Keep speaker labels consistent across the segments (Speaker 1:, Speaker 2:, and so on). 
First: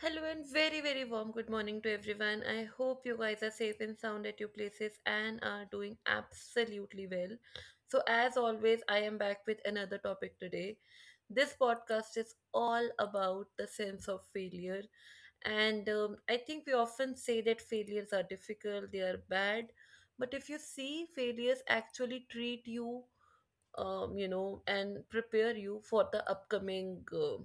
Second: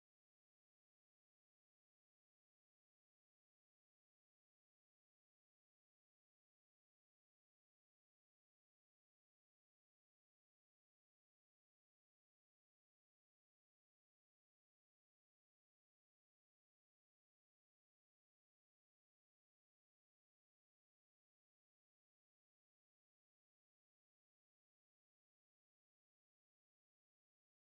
Speaker 1: Hello and very, very warm good morning to everyone. I hope you guys are safe and sound at your places and are doing absolutely well. So, as always, I am back with another topic today. This podcast is all about the sense of failure, and I think we often say that failures are difficult, they are bad, but if you see failures actually treat you, and prepare you for the upcoming,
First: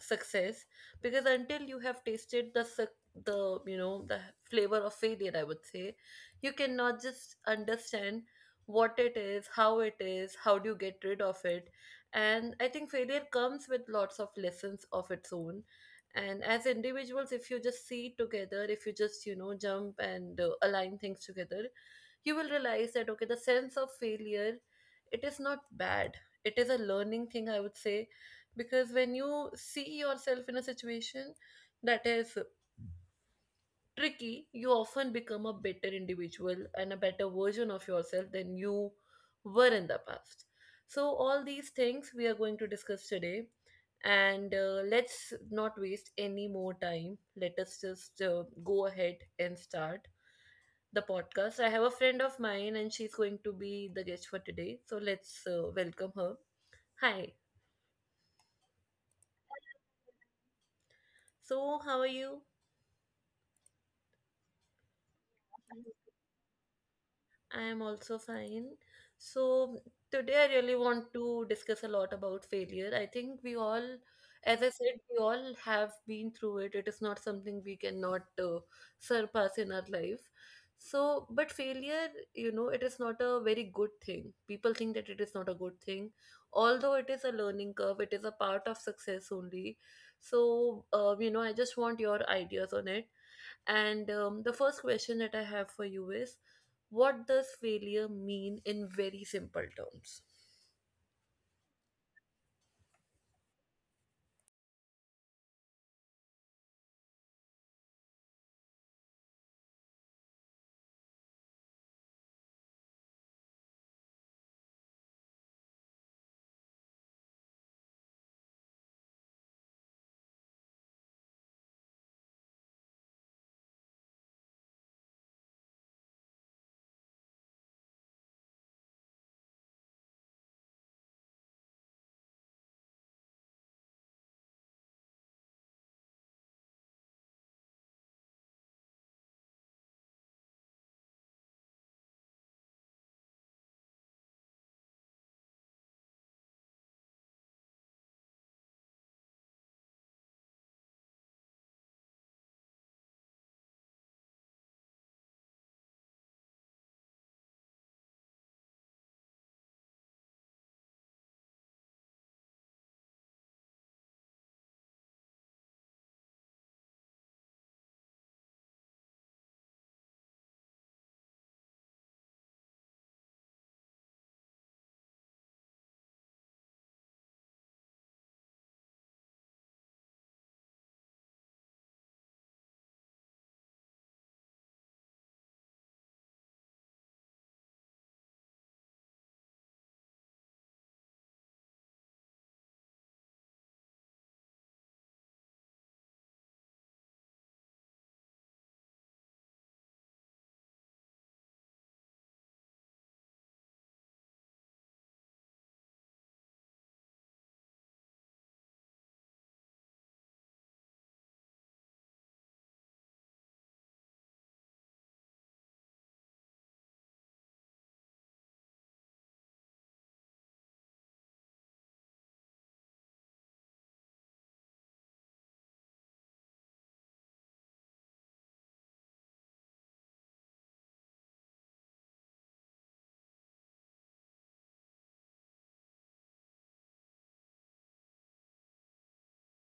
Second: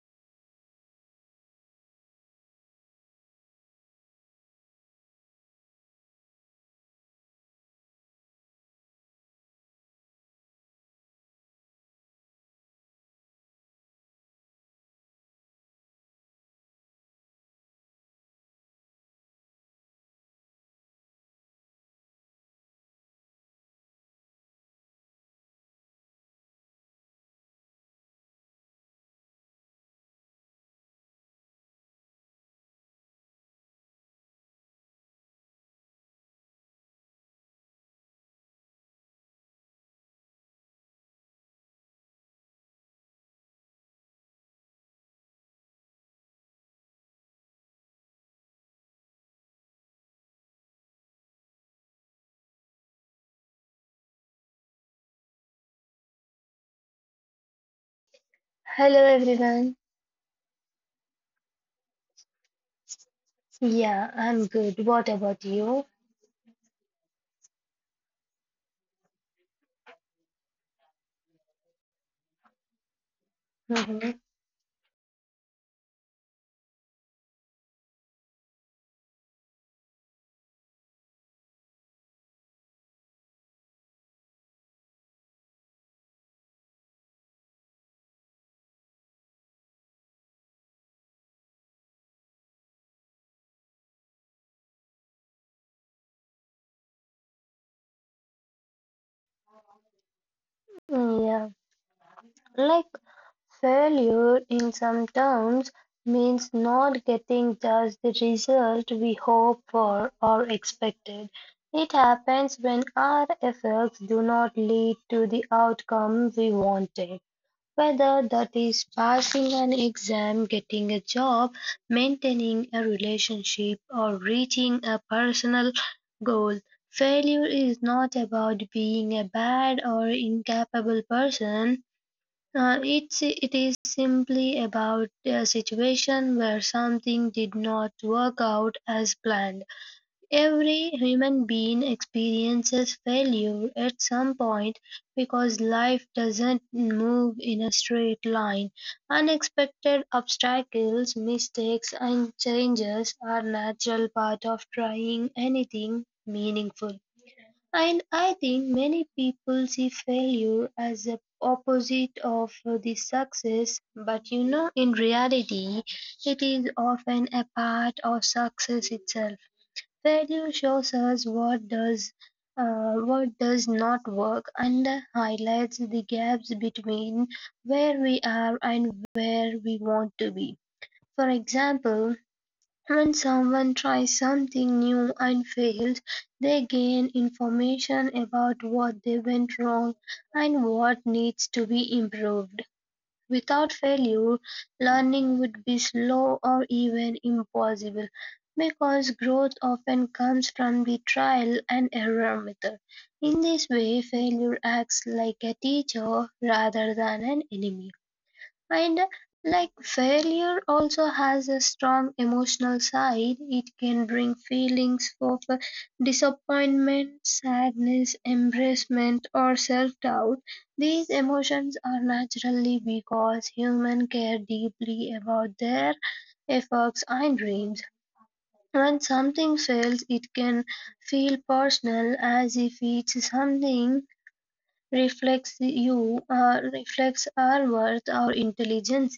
Speaker 1: success because until you have tasted the the flavor of failure, I would say, you cannot just understand what it is, how it is, how do you get rid of it. And I think failure comes with lots of lessons of its own. And as individuals, if you just see it together, if you just jump and align things together, you will realize that, okay, the sense of failure, it is not bad, it is a learning thing, I would say. Because when you see yourself in a situation that is tricky, you often become a better individual and a better version of yourself than you were in the past. So all these things we are going to discuss today, and let's not waste any more time, let us just go ahead and start the podcast. I have a friend of mine and she's going to be the guest for today. So let's welcome her. Hi.
Speaker 2: Hello everyone.
Speaker 1: So, how are you?
Speaker 2: Yeah, I'm good. What about you?
Speaker 1: I am also fine. So, today I really want to discuss a lot about failure. I think we all,
Speaker 2: Mhm.
Speaker 1: as I said, we all have been through it. It is not something we cannot surpass in our life. So, but failure, it is not a very good thing. People think that it is not a good thing. Although it is a learning curve, it is a part of success only. So, I just want your ideas on it. And the first question that I have for you is, what does failure mean in very simple terms?
Speaker 2: Yeah, like failure in some terms means not getting just the result we hope for or expected. It happens when our efforts do not lead to the outcome we wanted. Whether that is passing an exam, getting a job, maintaining a relationship, or reaching a personal goal, failure is not about being a bad or incapable person. It is simply about a situation where something did not work out as planned. Every human being experiences failure at some point because life doesn't move in a straight line. Unexpected obstacles, mistakes, and changes are natural part of trying anything meaningful. And I think many people see failure as the opposite of the success, but you know, in reality, it is often a part of success itself. Failure shows us what does not work and highlights the gaps between where we are and where we want to be. For example, when someone tries something new and fails, they gain information about what they went wrong and what needs to be improved. Without failure, learning would be slow or even impossible, because growth often comes from the trial and error method. In this way, failure acts like a teacher rather than an enemy. And like failure also has a strong emotional side, it can bring feelings of disappointment, sadness, embarrassment, or self doubt. These emotions are naturally because humans care deeply about their efforts and dreams. When something fails, it can feel personal as if it's something reflects our worth or intelligence.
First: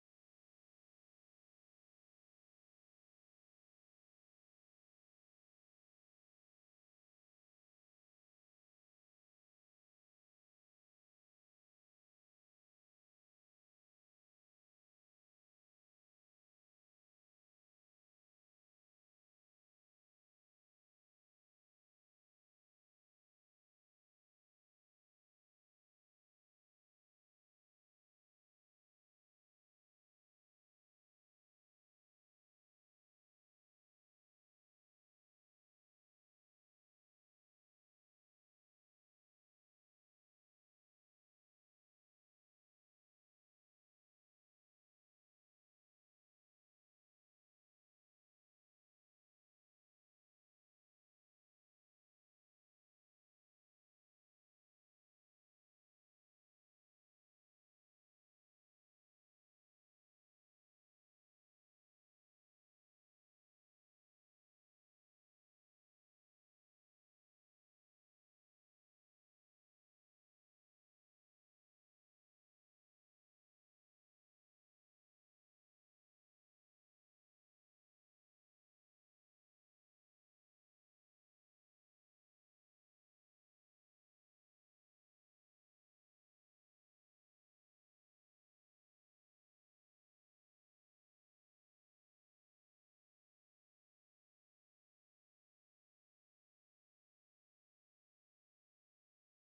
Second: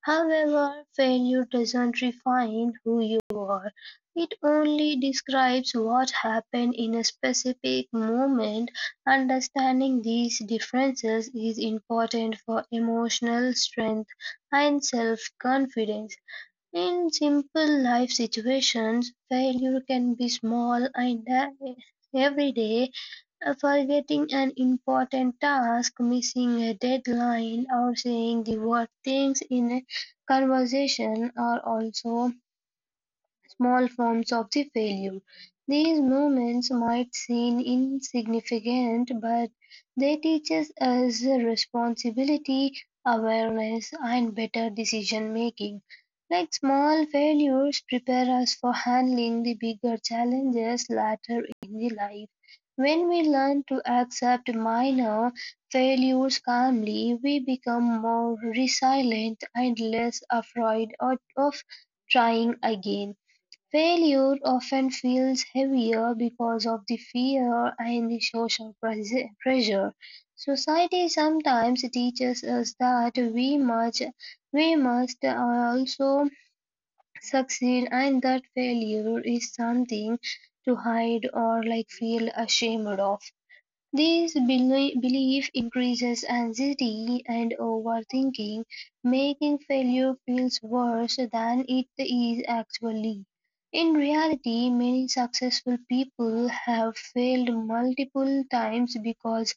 Speaker 2: However, failure doesn't refine who you are. It only describes what happened in a specific moment. Understanding these differences is important for emotional strength and self confidence. In simple life situations, failure can be small and everyday. Forgetting an important task, missing a deadline, or saying the wrong things in a conversation are also small forms of the failure. These moments might seem insignificant, but they teach us responsibility, awareness, and better decision making. Like small failures prepare us for handling the bigger challenges later in the life. When we learn to accept minor failures calmly, we become more resilient and less afraid of trying again. Failure often feels heavier because of the fear and the social pressure. Society sometimes teaches us that we must also succeed, and that failure is something to hide or like feel ashamed of. This belief increases anxiety and overthinking, making failure feels worse than it is actually. In reality, many successful people have failed multiple times because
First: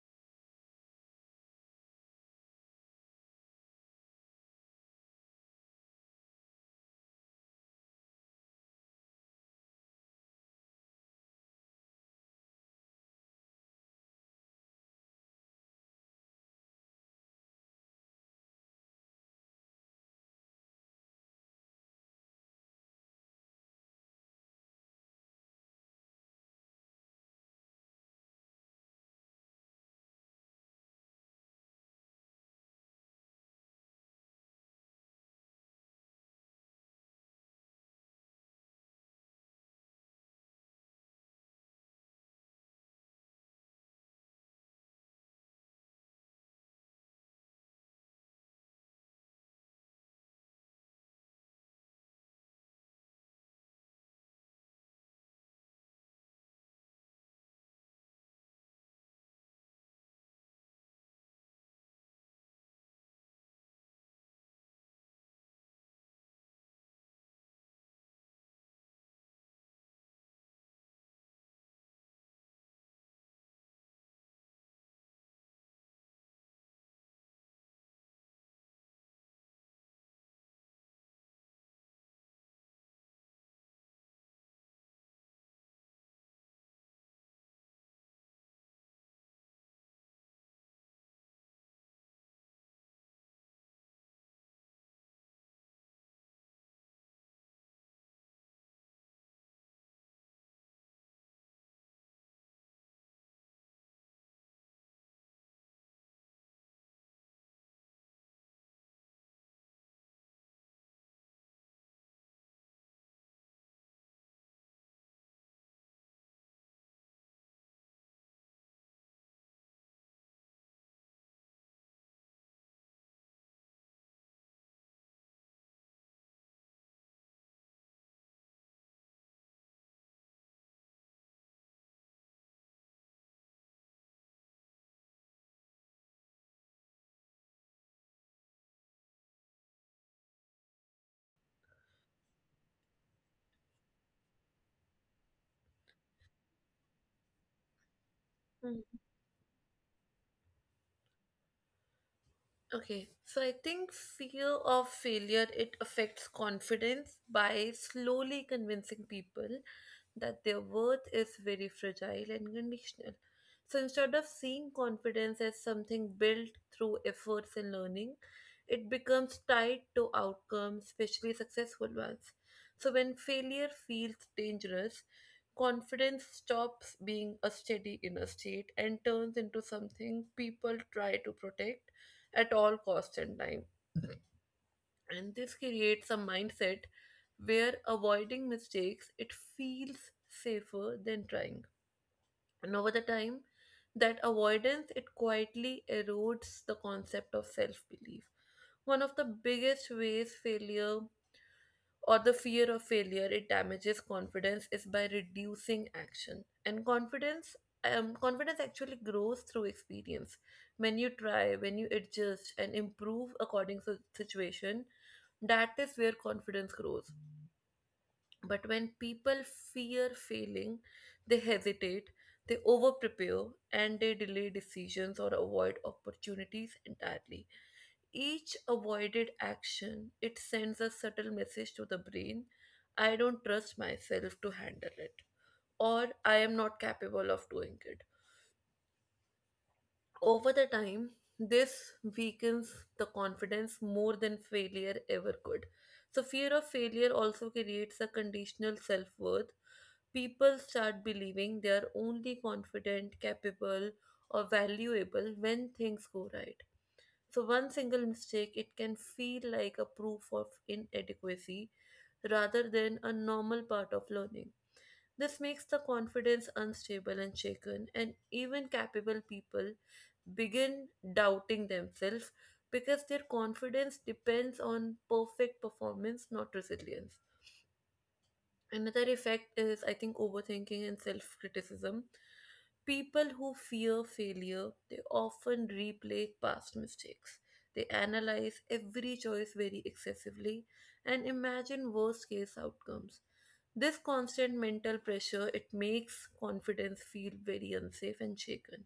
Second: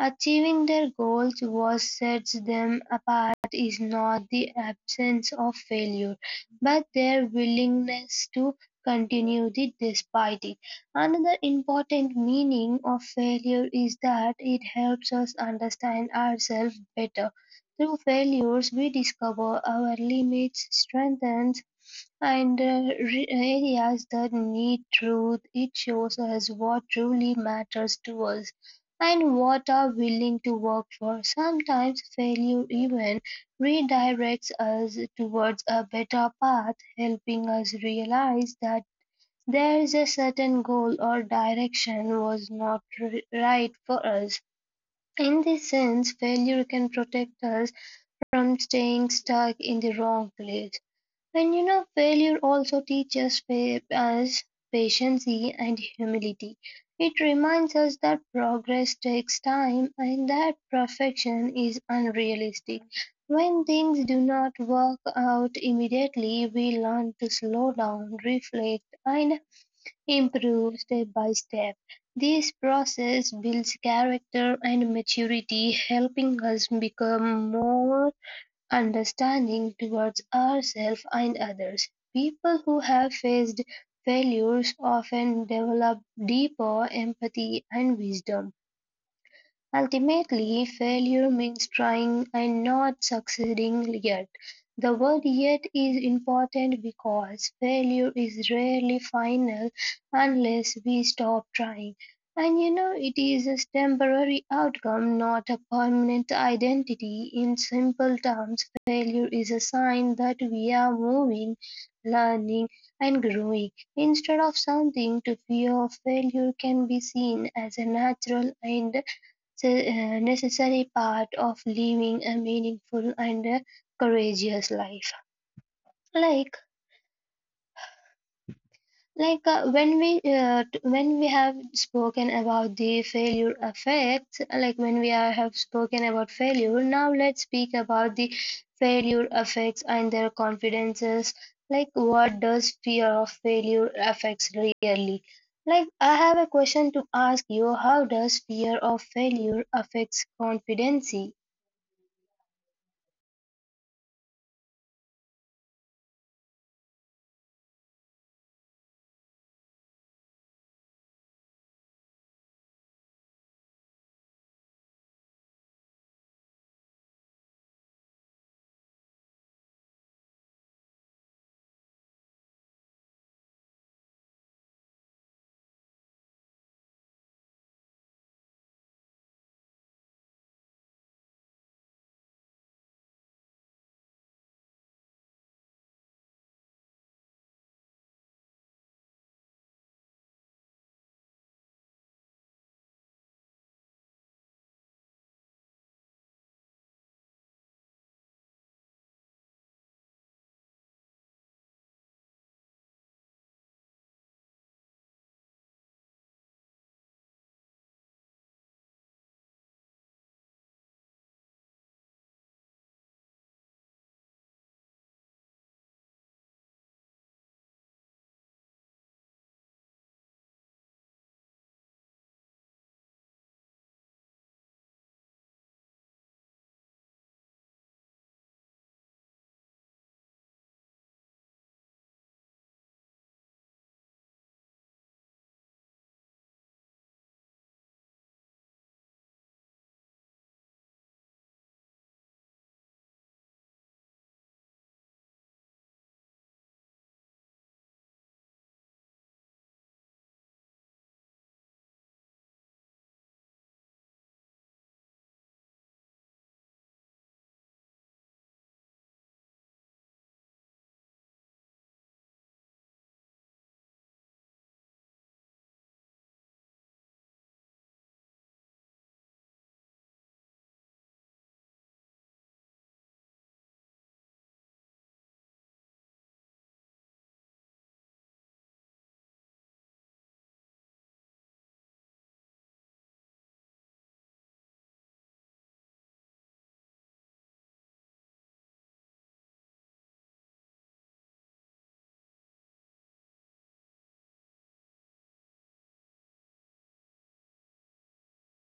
Speaker 2: achieving their goals what sets them apart is not the absence of failure, but their willingness to continue it despite it. Another important meaning of failure is that it helps us understand ourselves better. Through failures, we discover our limits, strengths, and areas that need truth. It shows us what truly matters to us and what are willing to work for. Sometimes failure even redirects us towards a better path, helping us realize that there is a certain goal or direction was not right for us. In this sense, failure can protect us from staying stuck in the wrong place. And you know, failure also teaches us patience and humility. It reminds us that progress takes time and that perfection is unrealistic. When things do not work out immediately, we learn to slow down, reflect, and improve step by step. This process builds character and maturity, helping us become more understanding towards ourselves and others. People who have faced failures often develop deeper empathy and wisdom. Ultimately, failure means trying and not succeeding yet. The word yet is important because failure is rarely final unless we stop trying. And you know, it is a temporary outcome, not a permanent identity. In simple terms, failure is a sign that we are moving, learning, and growing. Instead of something to fear, failure can be seen as a natural and a necessary part of living a meaningful and courageous life. Like like uh, when we have spoken about the failure effects, like, when we have spoken about failure, now let's speak about the failure effects and their confidences. Like, what does fear of failure affects really? Like, I have a question to ask you. How does fear of failure affects confidence?
Speaker 1: Okay, so I think fear of failure, it affects confidence by slowly convincing people that their worth is very fragile and conditional. So instead of seeing confidence as something built through efforts and learning, it becomes tied to outcomes, especially successful ones. So when failure feels dangerous, confidence stops being a steady inner state and turns into something people try to protect at all cost and time. And this creates a mindset where avoiding mistakes, it feels safer than trying. And over the time, that avoidance, it quietly erodes the concept of self belief. One of the biggest ways failure or the fear of failure, it damages confidence, is by reducing action and confidence. Confidence actually grows through experience. When you try, when you adjust and improve according to situation, that is where confidence grows. But when people fear failing, they hesitate, they over prepare, and they delay decisions or avoid opportunities entirely. Each avoided action, it sends a subtle message to the brain: I don't trust myself to handle it, or I am not capable of doing it. Over the time, this weakens the confidence more than failure ever could. So, fear of failure also creates a conditional self worth. People start believing they are only confident, capable, or valuable when things go right. So, one single mistake, it can feel like a proof of inadequacy rather than a normal part of learning. This makes the confidence unstable and shaken, and even capable people begin doubting themselves because their confidence depends on perfect performance, not resilience. Another effect is, I think, overthinking and self criticism. People who fear failure, they often replay past mistakes. They analyze every choice very excessively and imagine worst case outcomes. This constant mental pressure, it makes confidence feel very unsafe and shaken.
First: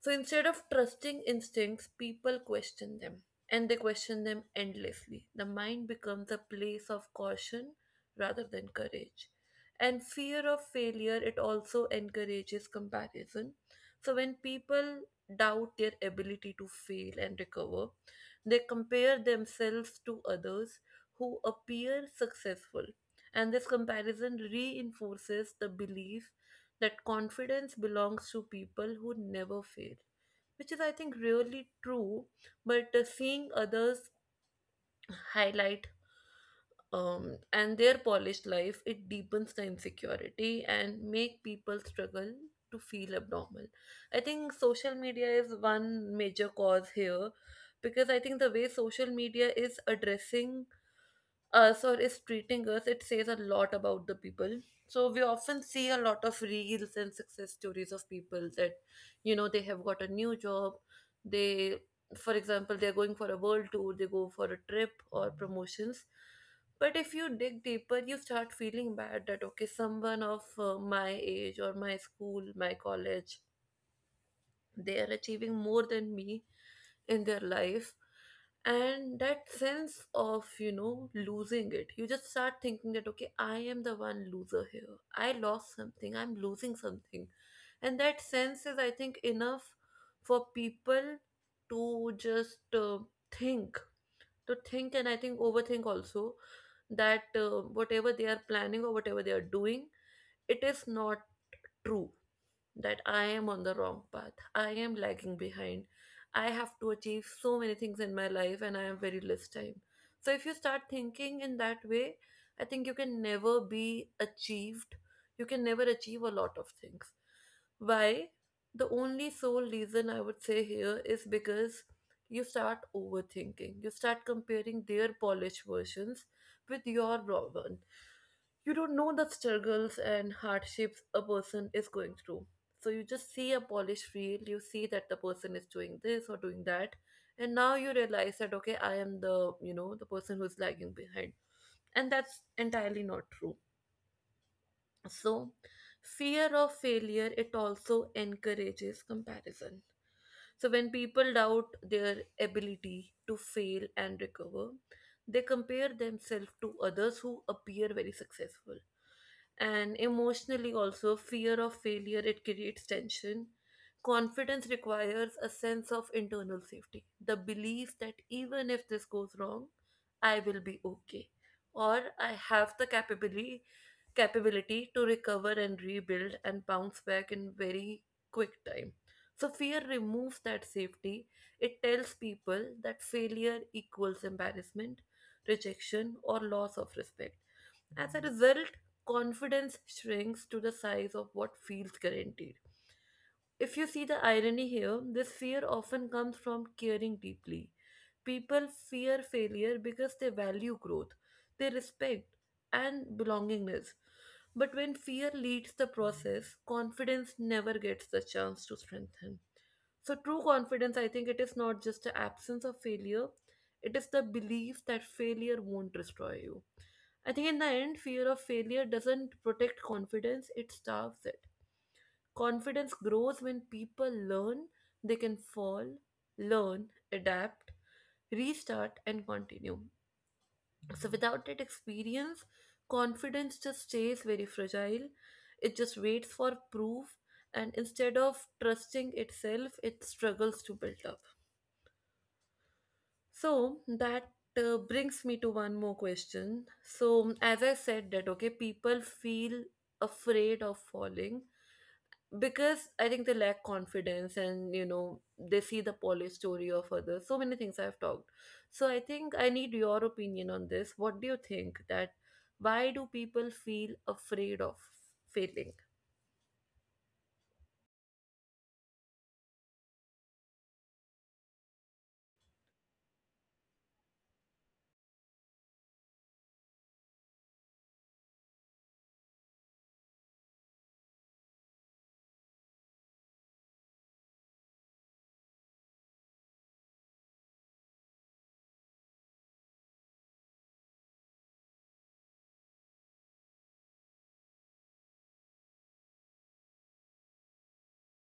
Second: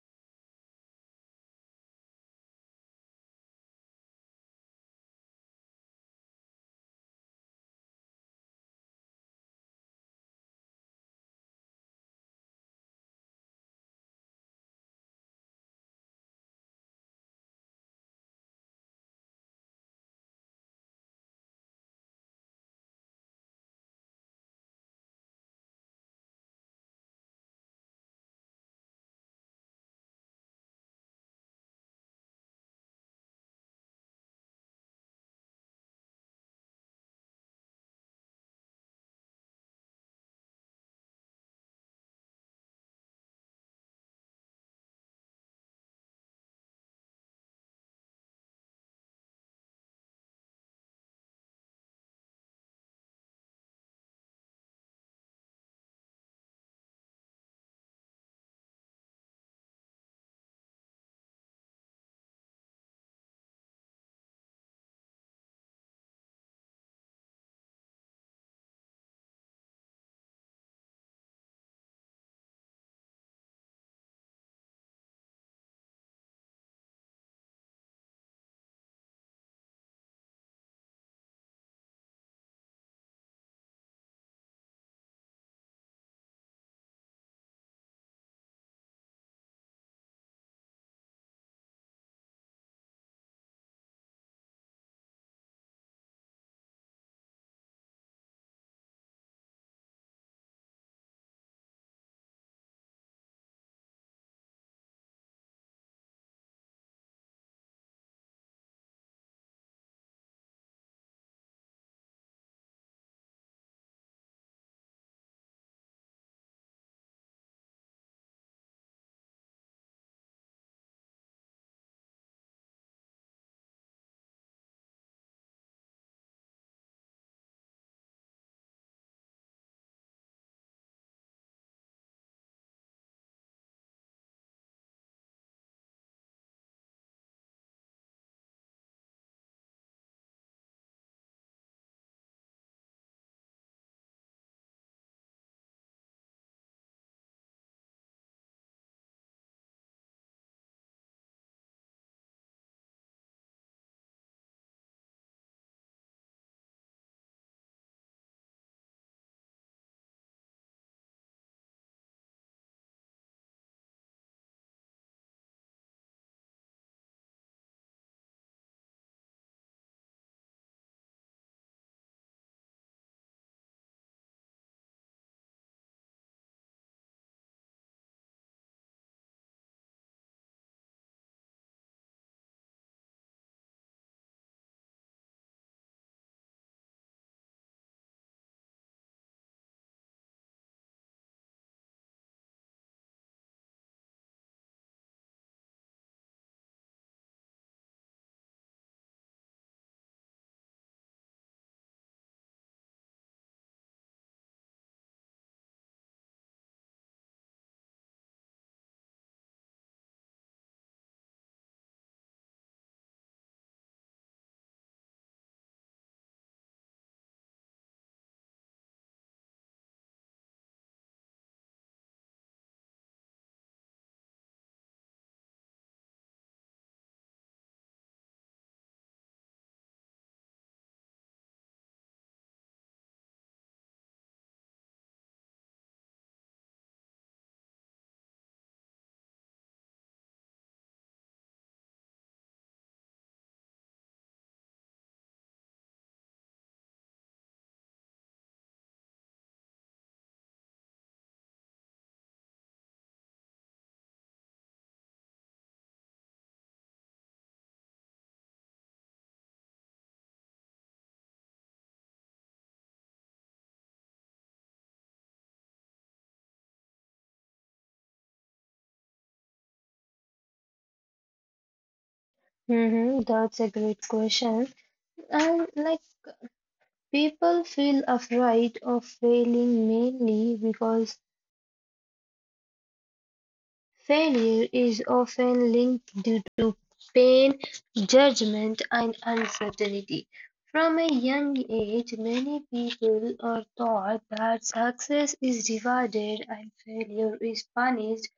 Speaker 1: So instead of trusting instincts, people question them, and they question them endlessly. The mind becomes a place of caution rather than courage. And fear of failure, it also encourages comparison. So when people doubt their ability to fail and recover, they compare themselves to others who appear successful. And this comparison reinforces the belief that confidence belongs to people who never fail, which is, I think, really true. But seeing others highlight and their polished life, it deepens the insecurity and make people struggle to feel abnormal. I think social media is one major cause here because I think the way social media is addressing sir is treating us, it says a lot about the people. So we often see a lot of reels and success stories of people that, they have got a new job. They, for example, they're going for a world tour, they go for a trip or promotions. But if you dig deeper, you start feeling bad that, okay, someone of my age or my school, my college, they are achieving more than me in their life. And that sense of losing it, you just start thinking that, okay, I am the one loser here, I lost something, I'm losing something. And that sense is, I think, enough for people to just think to think, and I think overthink also, that whatever they are planning or whatever they are doing, it is not true, that I am on the wrong path. I am lagging behind. I have to achieve so many things in my life and I have very less time. So if you start thinking in that way, I think you can never be achieved. You can never achieve a lot of things. Why? The only sole reason I would say here is because you start overthinking. You start comparing their polished versions with your raw one. You don't know the struggles and hardships a person is going through. So you just see a polished reel, you see that the person is doing this or doing that, and now you realize that, okay, I am the you know the person who's lagging behind, and that's entirely not true. So fear of failure, it also encourages comparison. So when people doubt their ability to fail and recover, they compare themselves to others who appear very successful. And emotionally also, fear of failure, it creates tension. Confidence requires a sense of internal safety, the belief that even if this goes wrong, I will be okay, or I have the capability to recover and rebuild and bounce back in very quick time. So fear removes that safety. It tells people that failure equals embarrassment, rejection, or loss of respect. As a result, confidence shrinks to the size of what feels guaranteed. If you see the irony here, this fear often comes from caring deeply. People fear failure because they value growth, they respect, and belongingness. But when fear leads the process, confidence never gets the chance to strengthen. So, true confidence, I think it is not just the absence of failure, it is the belief that failure won't destroy you. I think in the end, fear of failure doesn't protect confidence, it starves it. Confidence grows when people learn they can fall, learn, adapt, restart, and continue. So, without that experience, confidence just stays very fragile. It just waits for proof, and instead of trusting itself, it struggles to build up. So that brings me to one more question. So, as I said, that okay, people feel afraid of falling because I think they lack confidence and they see the polished story of others. So many things I've talked. So, I think I need your opinion on this. What do you think, that why do people feel afraid of failing?
Speaker 2: That's a great question. And like people feel afraid of failing mainly because failure is often linked due to pain, judgment, and uncertainty. From a young age, many people are taught that success is rewarded and failure is punished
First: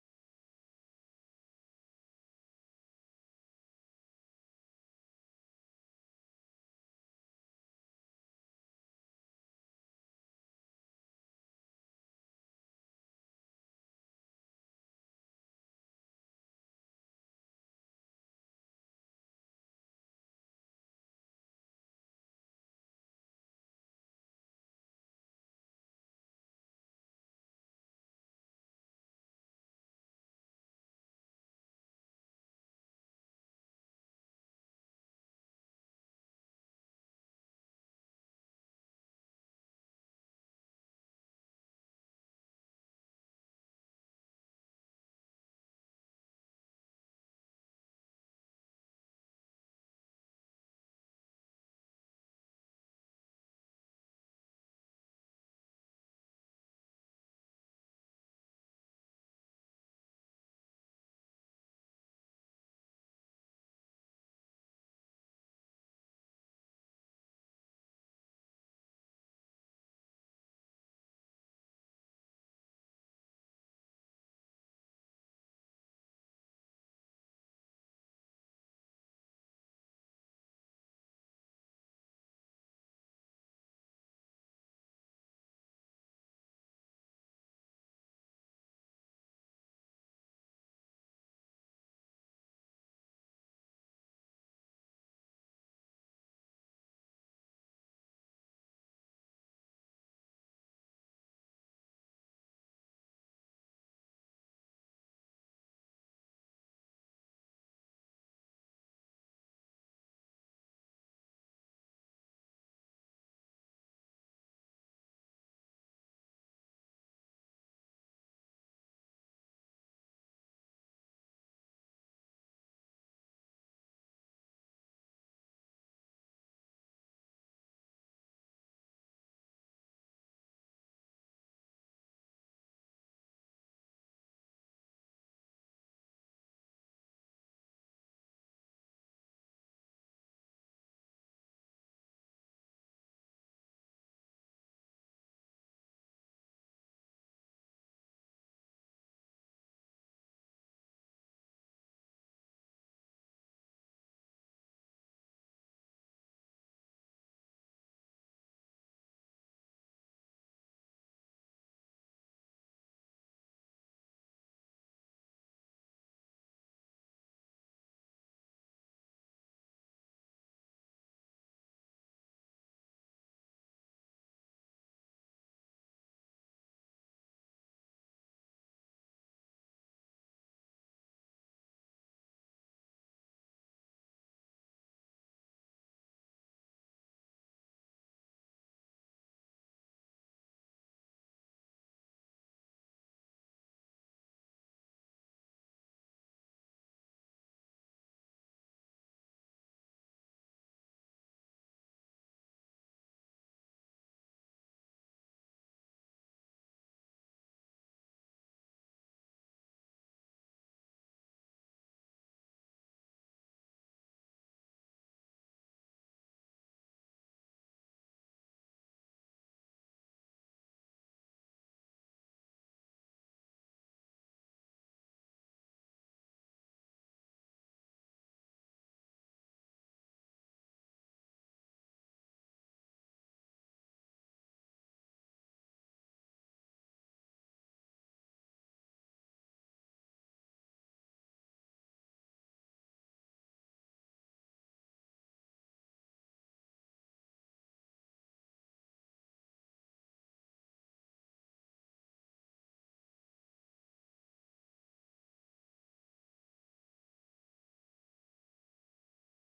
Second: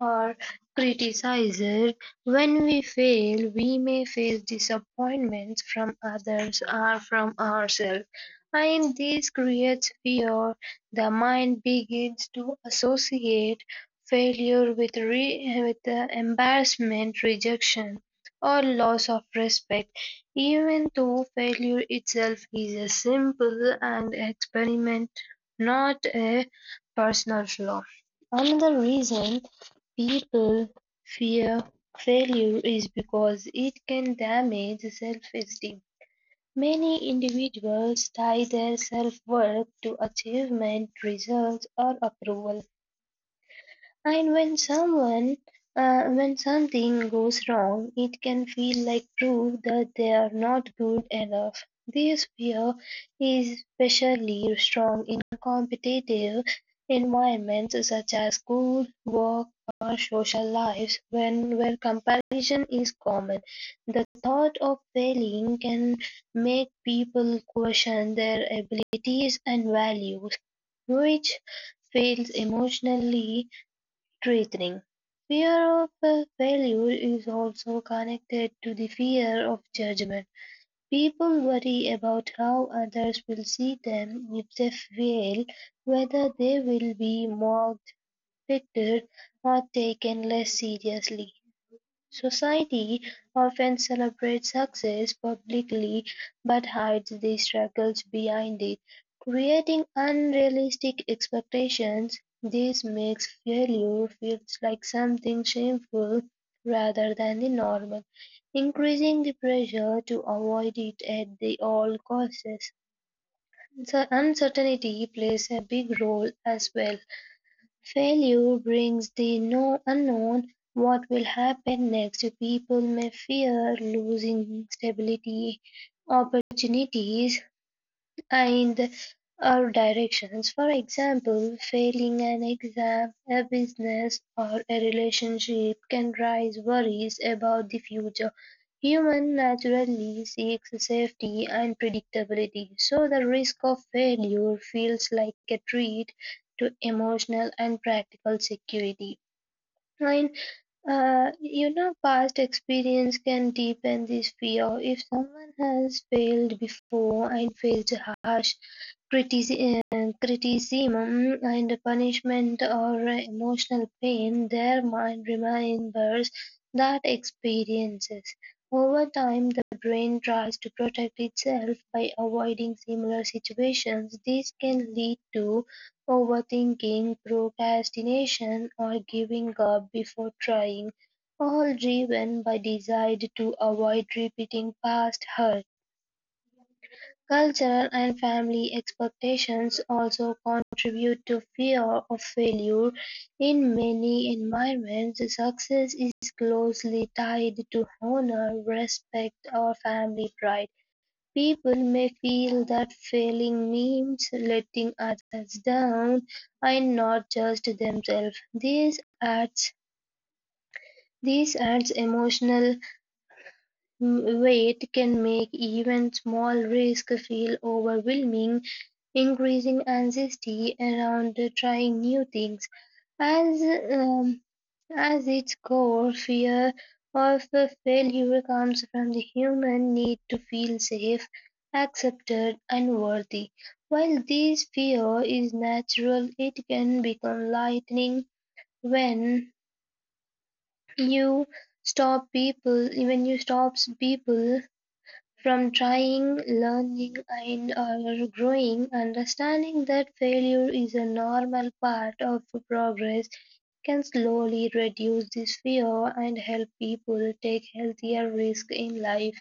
Speaker 2: or criticized. When we fail, we may face disappointments from others or from ourselves, and this creates fear. The mind begins to associate failure with embarrassment, rejection, or loss of respect, even though failure itself is a simple and experiment, not a personal flaw. Another reason people fear failure is because it can damage self esteem. Many individuals tie their self worth to achievement, results, or approval and when something goes wrong, it can feel like proof that they are not good enough. This fear is especially strong in competitive environments such as school, work, or social lives, when where comparison is common. The thought of failing can make people question their abilities and values, which feels emotionally threatening. Fear of failure is also connected to the fear of judgment. People worry about how others will see them if they fail, whether they will be mocked, pitied, or taken less seriously. Society often celebrates success publicly but hides the struggles behind it, creating unrealistic expectations. This makes failure feel like something shameful rather than the normal, increasing the pressure to avoid it at the all costs. So uncertainty plays a big role as well. Failure brings the no unknown, what will happen next. People may fear losing stability, opportunities, and or directions, for example, failing an exam, a business, or a relationship can raise worries about the future. Human naturally seeks safety and predictability, so the risk of failure feels like a threat to emotional and practical security. And Past experience can deepen this fear. If someone has failed before and faced harsh criticism and punishment or emotional pain, their mind remembers that experiences. Over time, the brain tries to protect itself by avoiding similar situations. This can lead to overthinking, procrastination, or giving up before trying, all driven by desire to avoid repeating past hurt. Cultural and family expectations also contribute to fear of failure. In many environments, success is closely tied to honor, respect, or family pride. People may feel that failing means letting others down, and not just themselves. This adds emotional weight can make even small risks feel overwhelming, increasing anxiety around trying new things. As um, as its core, fear of failure comes from the human need to feel safe, accepted, and worthy. While this fear is natural, it can become lightning when you stop people when you stops people from trying, learning, and or growing, understanding that failure is a normal part of progress can slowly reduce this fear and help people take healthier risks in life.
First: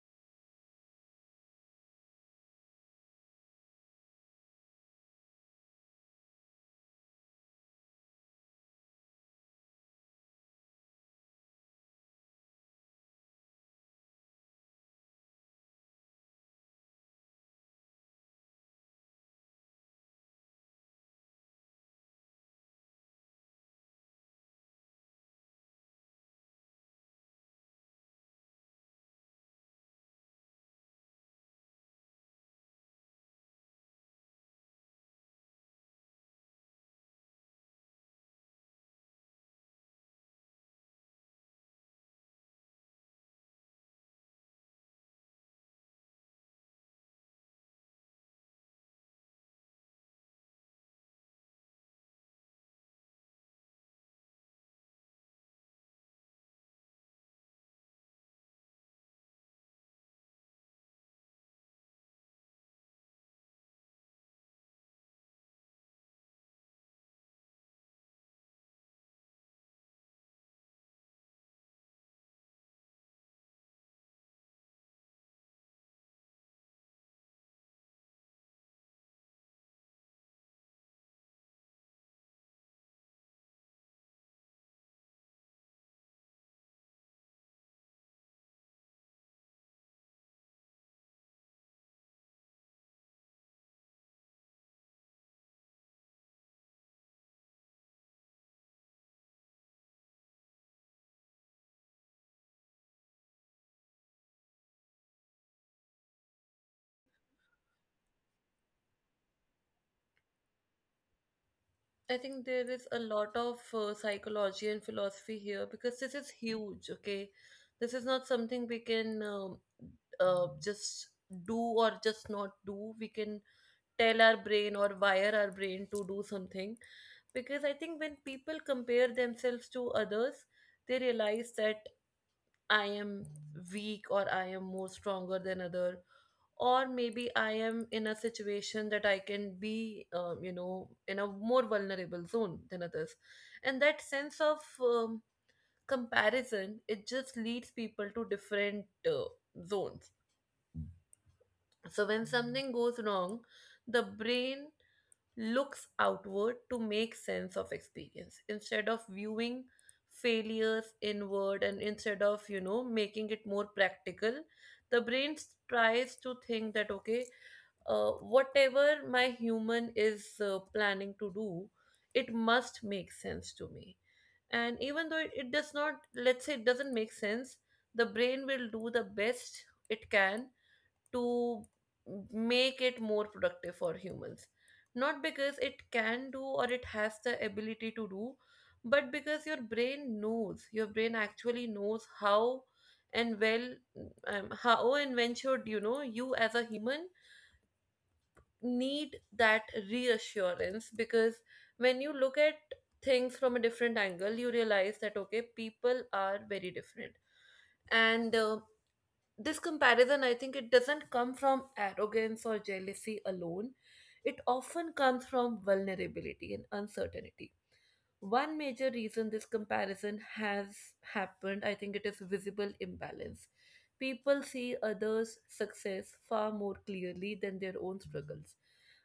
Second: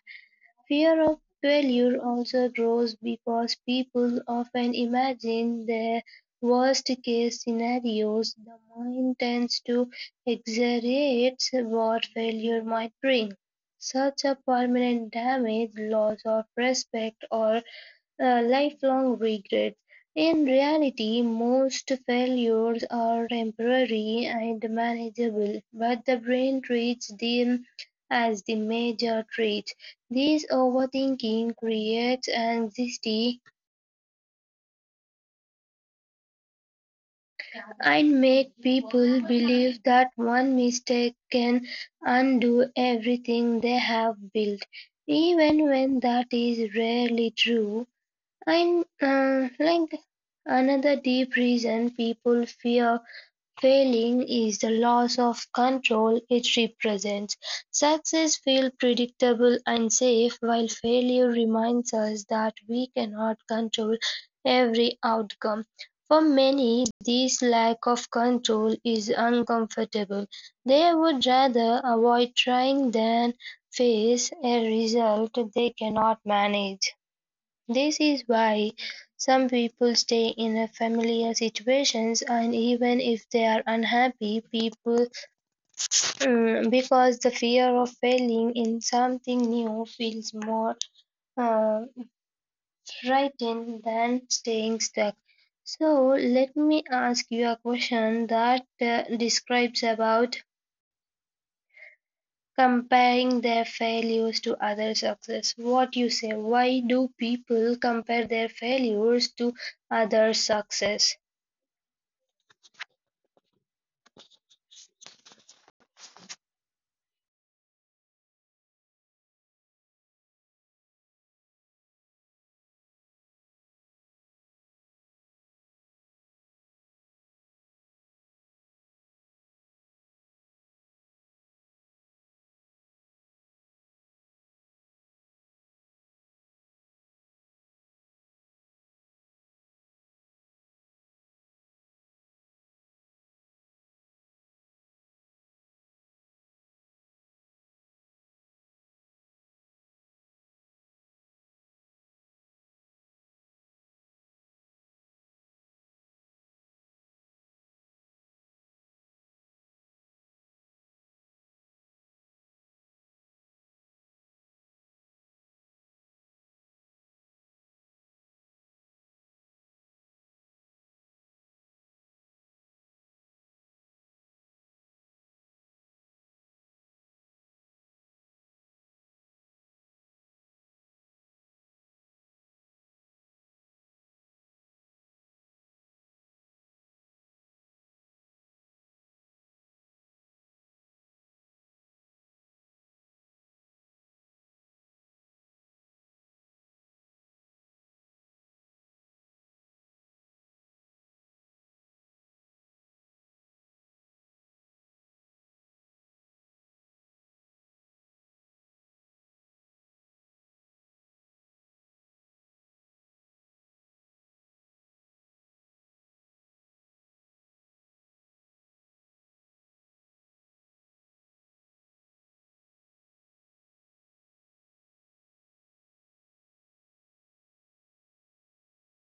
Speaker 2: Fear of failure also grows because people often imagine their worst case scenarios. The mind tends to exaggerate what failure might bring. Such as permanent damage, loss of respect, or lifelong regrets. In reality, most failures are temporary and manageable, but the brain treats them as the major threat. This overthinking creates anxiety and makes people believe that one mistake can undo everything they have built, even when that is rarely true. And like another deep reason people fear failing is the loss of control it represents. Success feels predictable and safe, while failure reminds us that we cannot control every outcome. For many, this lack of control is uncomfortable. They would rather avoid trying than face a result they cannot manage. This is why some people stay in a familiar situations and even if they are unhappy people, because the fear of failing in something new feels more uh, frightening than staying stuck. So let me ask you a question that describes about comparing their failures to other success. What you say? Why do people compare their failures to other success?
Speaker 1: I think there is a lot of psychology and philosophy here because this is huge, okay? This is not something we can just do or just not do. We can tell our brain or wire our brain to do something. Because I think when people compare themselves to others, they realize that I am weak or I am more stronger than other, or maybe I am in a situation that I can be in a more vulnerable zone than others. And that sense of comparison, it just leads people to different zones. So when something goes wrong, the brain looks outward to make sense of experience instead of viewing failures inward, and instead of making it more practical, the brain tries to think that, okay, whatever my human is planning to do, it must make sense to me. And even though it does not, let's say it doesn't make sense, the brain will do the best it can to make it more productive for humans. Not because it can do or it has the ability to do, but because your brain knows, your brain actually knows how and well, how and when should you as a human need that reassurance. Because when you look at things from a different angle, you realize that, okay, people are very different. And this comparison, I think it doesn't come from arrogance or jealousy alone. It often comes from vulnerability and uncertainty. One major reason this comparison has happened, I think, it is visible imbalance. People see others' success far more clearly than their own struggles.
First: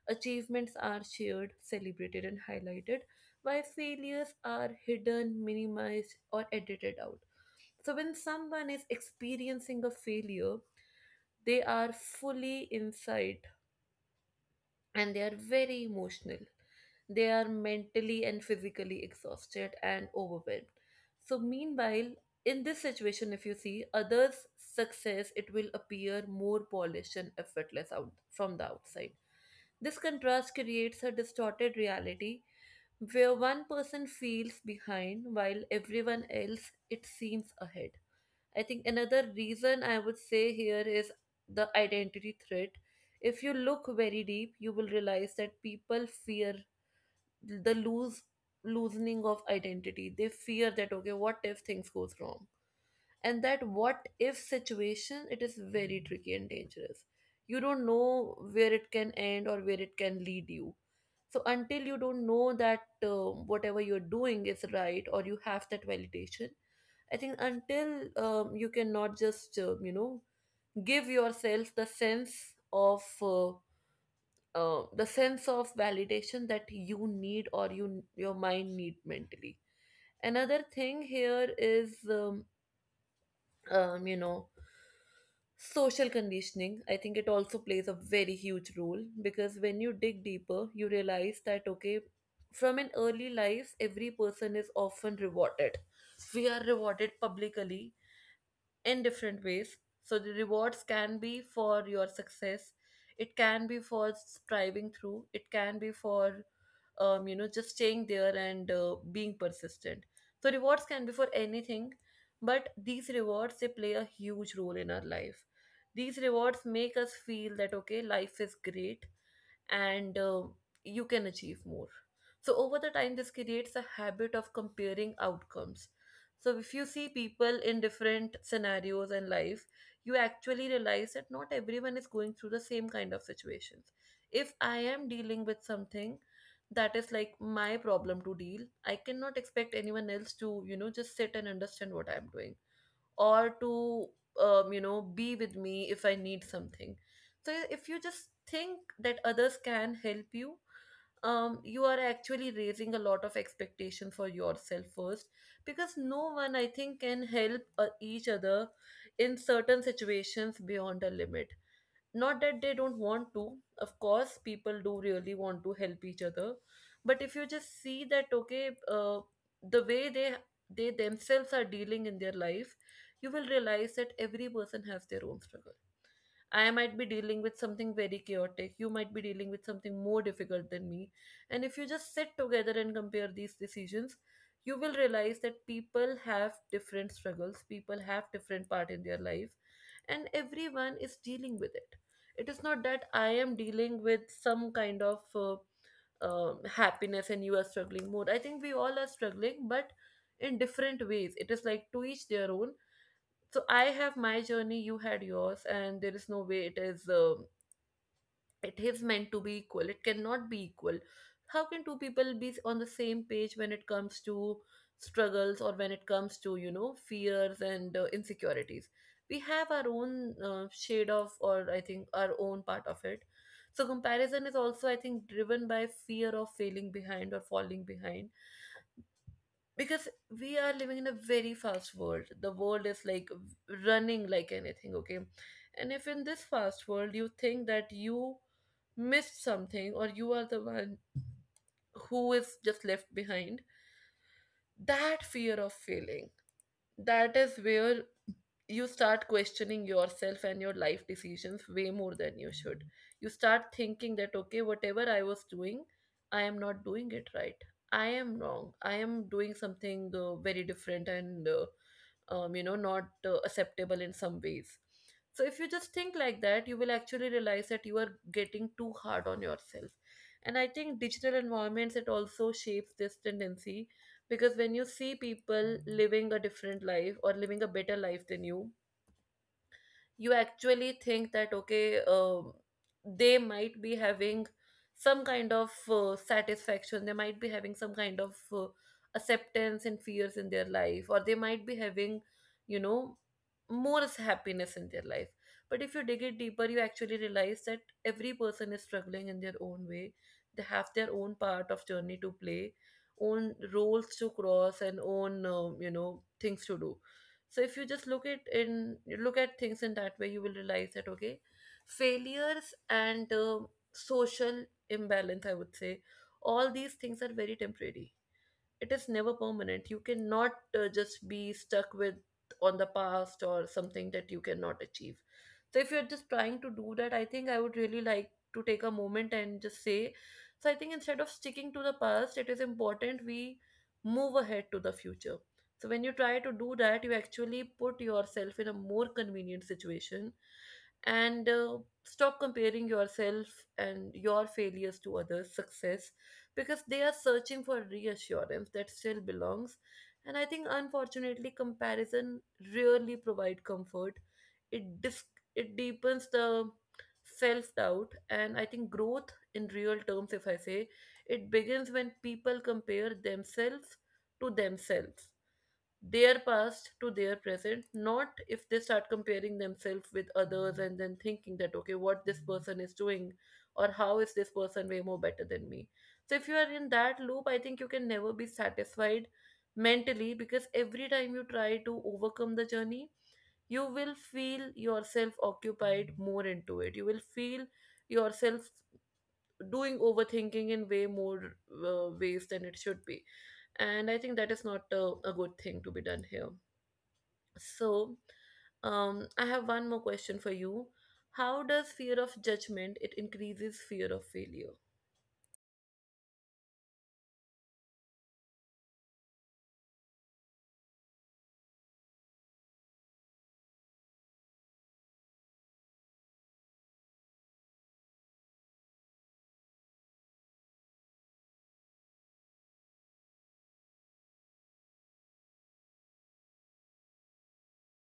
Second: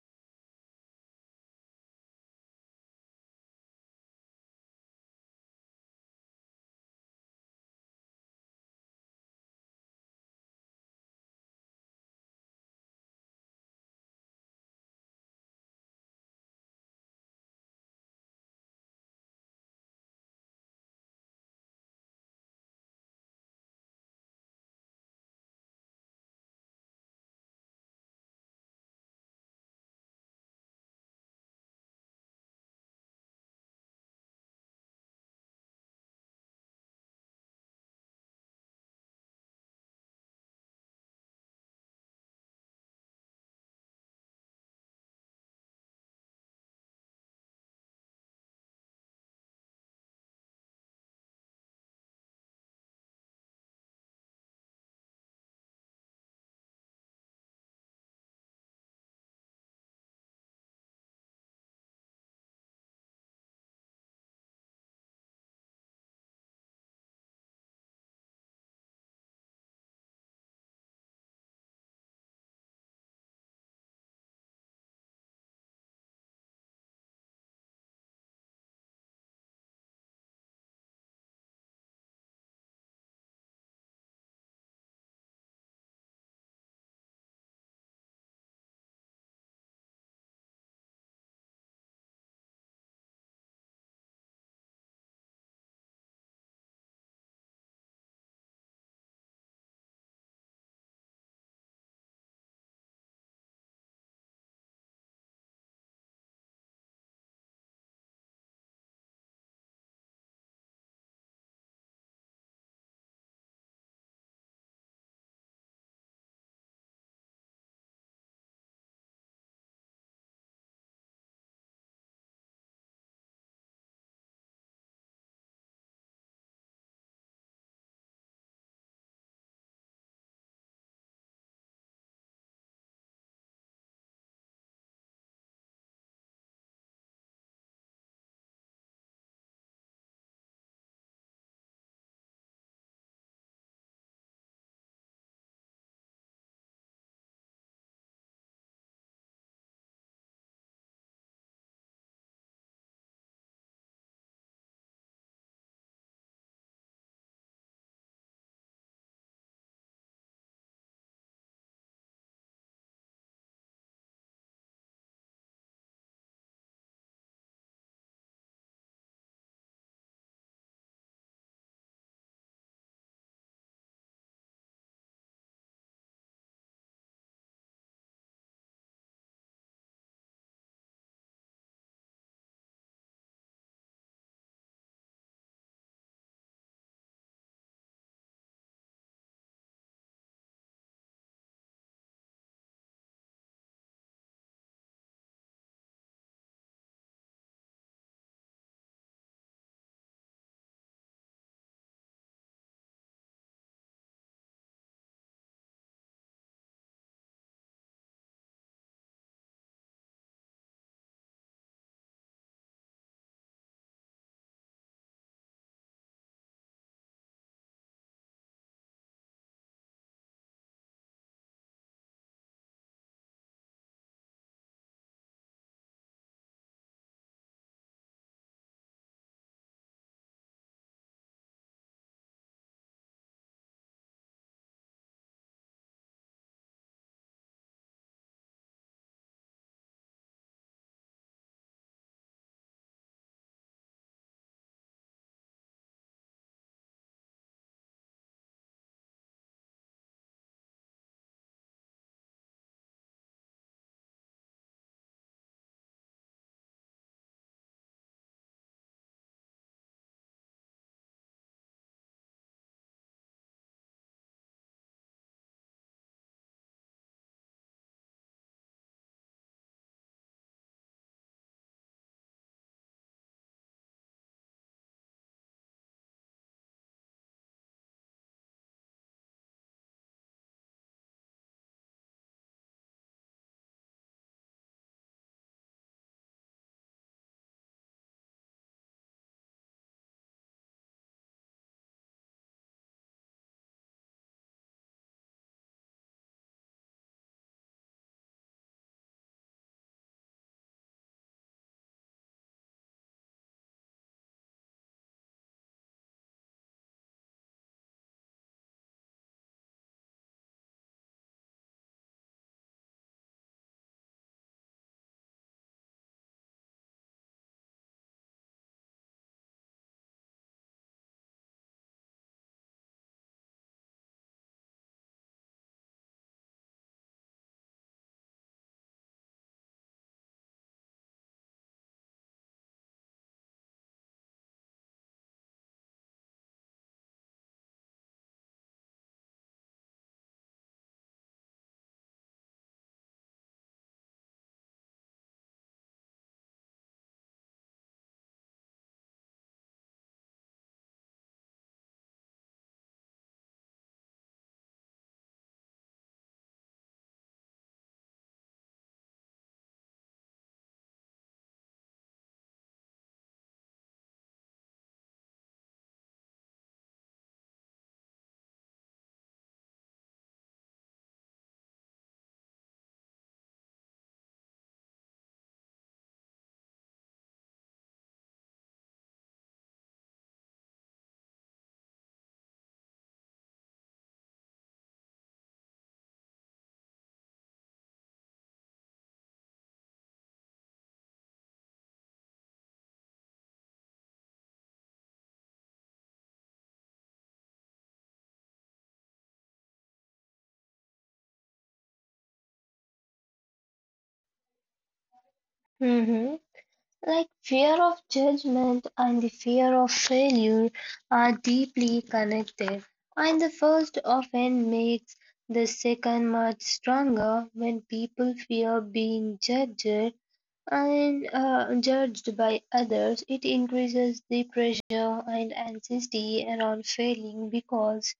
Speaker 1: Achievements are shared, celebrated, and highlighted, while failures are hidden, minimized, or edited out. So, when someone is experiencing a failure, they are fully inside and they are very emotional. They are mentally and physically exhausted and overwhelmed. So, meanwhile, in this situation, if you see others' success, it will appear more polished and effortless out from the outside. This contrast creates a distorted reality where one person feels behind while everyone else it seems ahead. I think another reason I would say here is the identity threat. If you look very deep, you will realize that people fear the lose loosening of identity. They fear that, okay, what if things goes wrong? And that what if situation, it is very tricky and dangerous. You don't know where it can end or where it can lead you. So until you don't know that whatever you're doing is right or you have that validation, I think, until you cannot just give yourself the sense of validation that you need, or your mind need, mentally. Another thing here is um, you know social conditioning. I think it also plays a very huge role, because when you dig deeper you realize that, okay, from an early life every person is often rewarded. We are rewarded publicly in different ways. So the rewards can be for your success, it can be for striving through, it can be for just staying there and being persistent. So rewards can be for anything, but these rewards, they play a huge role in our life. These rewards make us feel that, okay, life is great, and you can achieve more. So, over the time, this creates a habit of comparing outcomes. So, if you see people in different scenarios in life, you actually realize that not everyone is going through the same kind of situations. If I am dealing with something that is like my problem to deal, I cannot expect anyone else to just sit and understand what I'm doing, or to be with me if I need something. So if you just think that others can help you, you are actually raising a lot of expectation for yourself first, because no one, I think, can help each other in certain situations beyond a limit. Not that they don't want to; of course people do really want to help each other. But if you just see that, okay, the way they themselves are dealing in their life, you will realize that every person has their own struggle. I might be dealing with something very chaotic, you might be dealing with something more difficult than me. And if you just sit together and compare these decisions, you will realize that people have different struggles, people have different part in their life, and everyone is dealing with it. It is not that I am dealing with some kind of happiness and you are struggling more. I think we all are struggling, but in different ways. It is like, to each their own. So I have my journey, you had yours, and there is no way it is meant to be equal. It cannot be equal. How can two people be on the same page when it comes to struggles, or when it comes to, fears and insecurities? We have our own shade of, or, I think, our own part of it. So comparison is also, I think, driven by fear of failing behind or falling behind. Because we are living in a very fast world. The world is like running like anything, okay? And if in this fast world you think that you missed something, or you are the one who is just left behind, that fear of failing, that is where you start questioning yourself and your life decisions way more than you should. You start thinking that, okay, whatever I was doing, I am not doing it right. I am wrong. I am doing something very different, and not acceptable in some ways. So if you just think like that, you will actually realize that you are getting too hard on yourself. And I think digital environments, it also shapes this tendency, because when you see people living a different life or living a better life than you actually think that, okay, they might be having some kind of satisfaction, they might be having some kind of acceptance and fears in their life, or they might be having, you know more happiness in their life. But if you dig it deeper, you actually realize that every person is struggling in their own way. They have their own part of journey to play, own roles to cross, and own things to do. So if you just look at things in that way, you will realize that, okay, failures and social imbalance, I would say, all these things are very temporary. It is never permanent. You cannot just be stuck with on the past or something that you cannot achieve. So if you're just trying to do that, I think I would really like to take a moment and just say, so I think instead of sticking to the past, it is important we move ahead to the future. So when you try to do that, you actually put yourself in a more convenient situation, and stop comparing yourself and your failures to others' success, because they are searching for reassurance that still belongs. And I think, unfortunately, comparison really provide comfort. It dis- it deepens the self doubt, and I think growth in real terms, if I say, it begins when people compare themselves to themselves, their past to their present, not if they start comparing themselves with others and then thinking that, okay, what this person is doing, or how is this person way more better than me. So if you are in that loop, I think you can never be satisfied mentally, because every time you try to overcome the journey, you will feel yourself occupied more into it. You will feel yourself doing overthinking in way more ways than it should be. And I think that is not a good thing to be done here. So, I have one more question for you. How does fear of judgment it increases fear of failure?
Speaker 2: Mhm. Like fear of judgment and the fear of failure are deeply connected, and the first often makes the second much stronger when people fear being judged and judged by others. It increases the pressure and anxiety around failing because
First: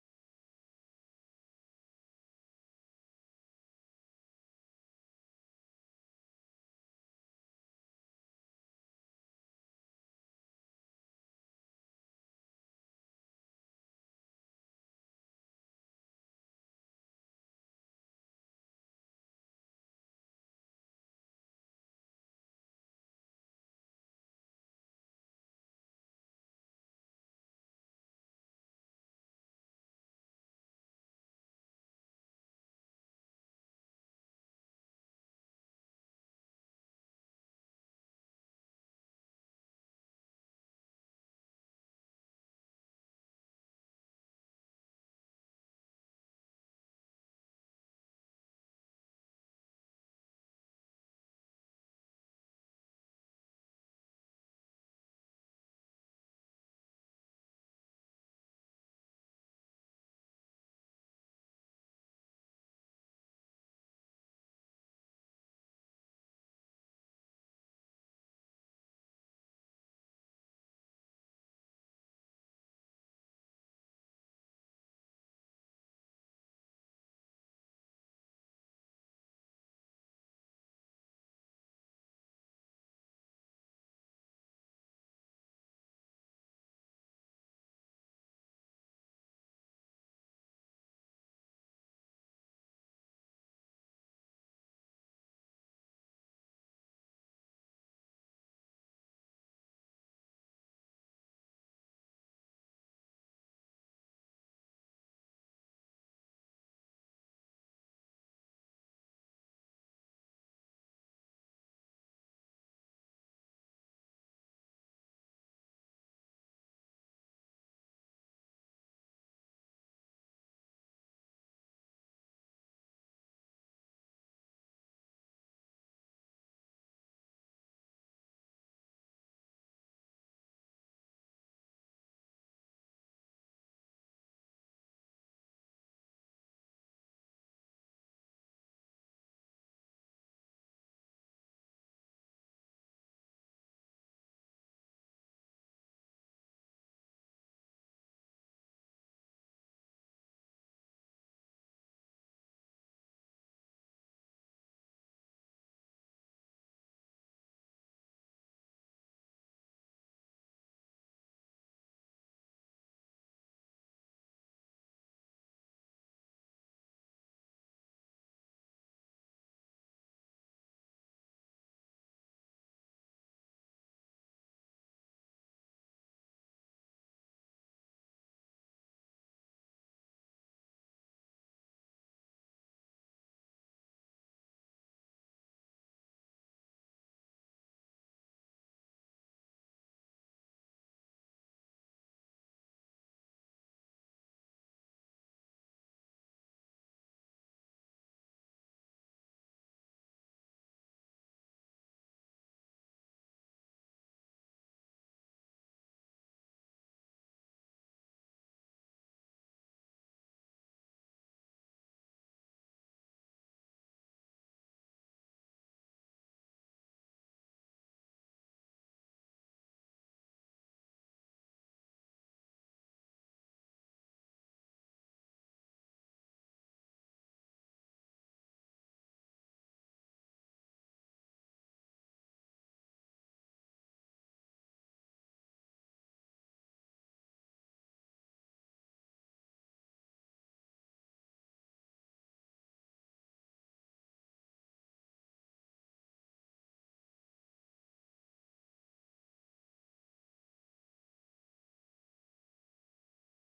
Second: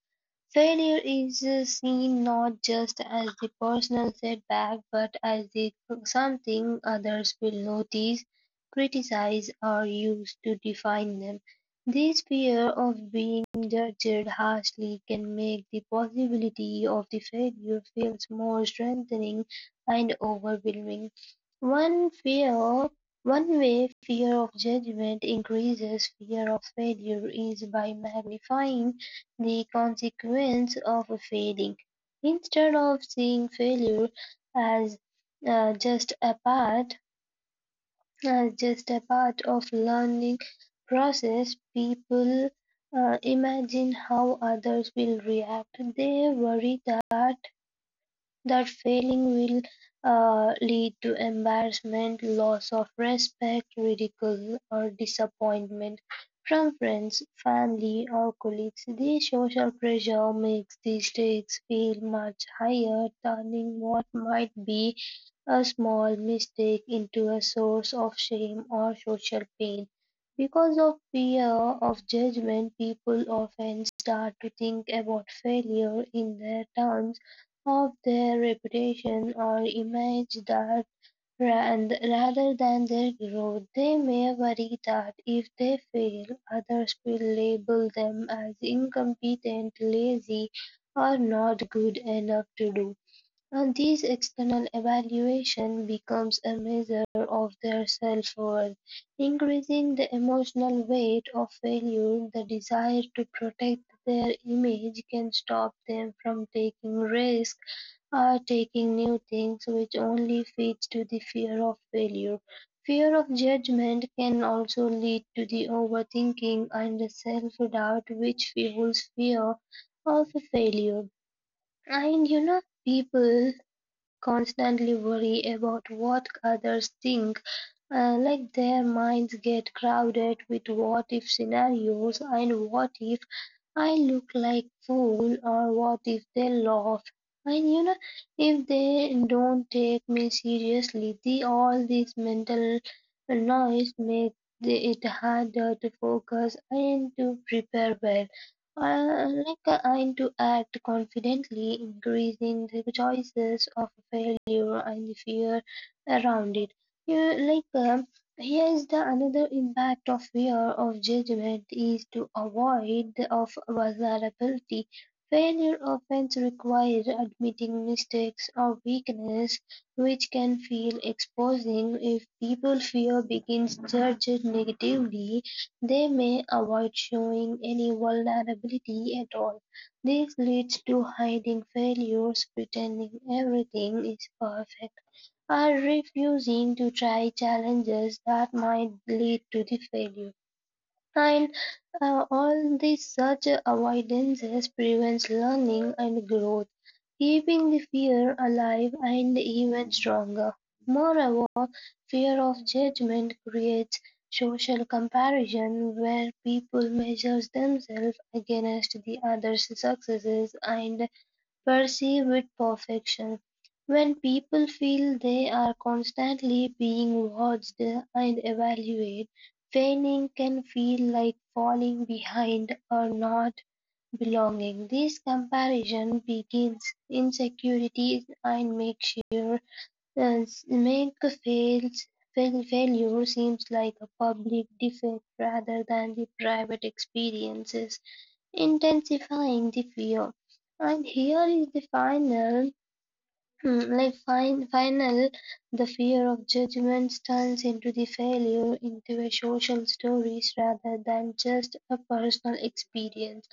Speaker 2: failure is seen not just as the personal setback, but as the something others will notice, criticize, or use to define them. This fear of being judged harshly can make the possibility of the failure feels more strengthening and overwhelming. One fear one way fear of judgment increases fear of failure is by magnifying the consequence of failing, instead of seeing failure as just a part as just a part of learning process, people imagine how others will react. They worry that failing will lead to embarrassment, loss of respect, ridicule, or disappointment from friends, family, or colleagues. This social pressure makes these stakes feel much higher, turning what might be a small mistake into a source of shame or social pain. Because of fear of judgment, people often start to think about failure in their terms of their reputation or image that rather than their growth. They may worry that if they fail, others will label them as incompetent, lazy, or not good enough to do. And this external evaluation becomes a measure of their self worth, increasing the emotional weight of failure. The desire to protect their image can stop them from taking risks are taking new things which only feeds to the fear of failure. Fear of judgment can also lead to the overthinking and the self-doubt which fuels fear of failure. And you know, people constantly worry about what others think, like their minds get crowded with what if scenarios and what if I look like fool or what if they laugh? And you know, if they don't take me seriously, the all this mental noise makes it harder to focus and to prepare well. And to act confidently, increasing the choices of failure and the fear around it. You like Here's the another impact of fear of judgment is to avoid the of vulnerability. Failure often requires admitting mistakes or weakness, which can feel exposing. If people fear begins judged negatively, they may avoid showing any vulnerability at all. This leads to hiding failures, pretending everything is perfect are refusing to try challenges that might lead to the failure. And all this such avoidances prevents learning and growth, keeping the fear alive and even stronger. Moreover, fear of judgment creates social comparison where people measure themselves against the others' successes and perceive with perfection. When people feel they are constantly being watched and evaluated, feigning can feel like falling behind or not belonging. This comparison begins insecurities and makes sure uh, make fails failure seems like a public defect rather than the private experiences intensifying the fear. And here is the final, like final, the fear of judgments turns into the failure into a social stories rather than just a personal experience.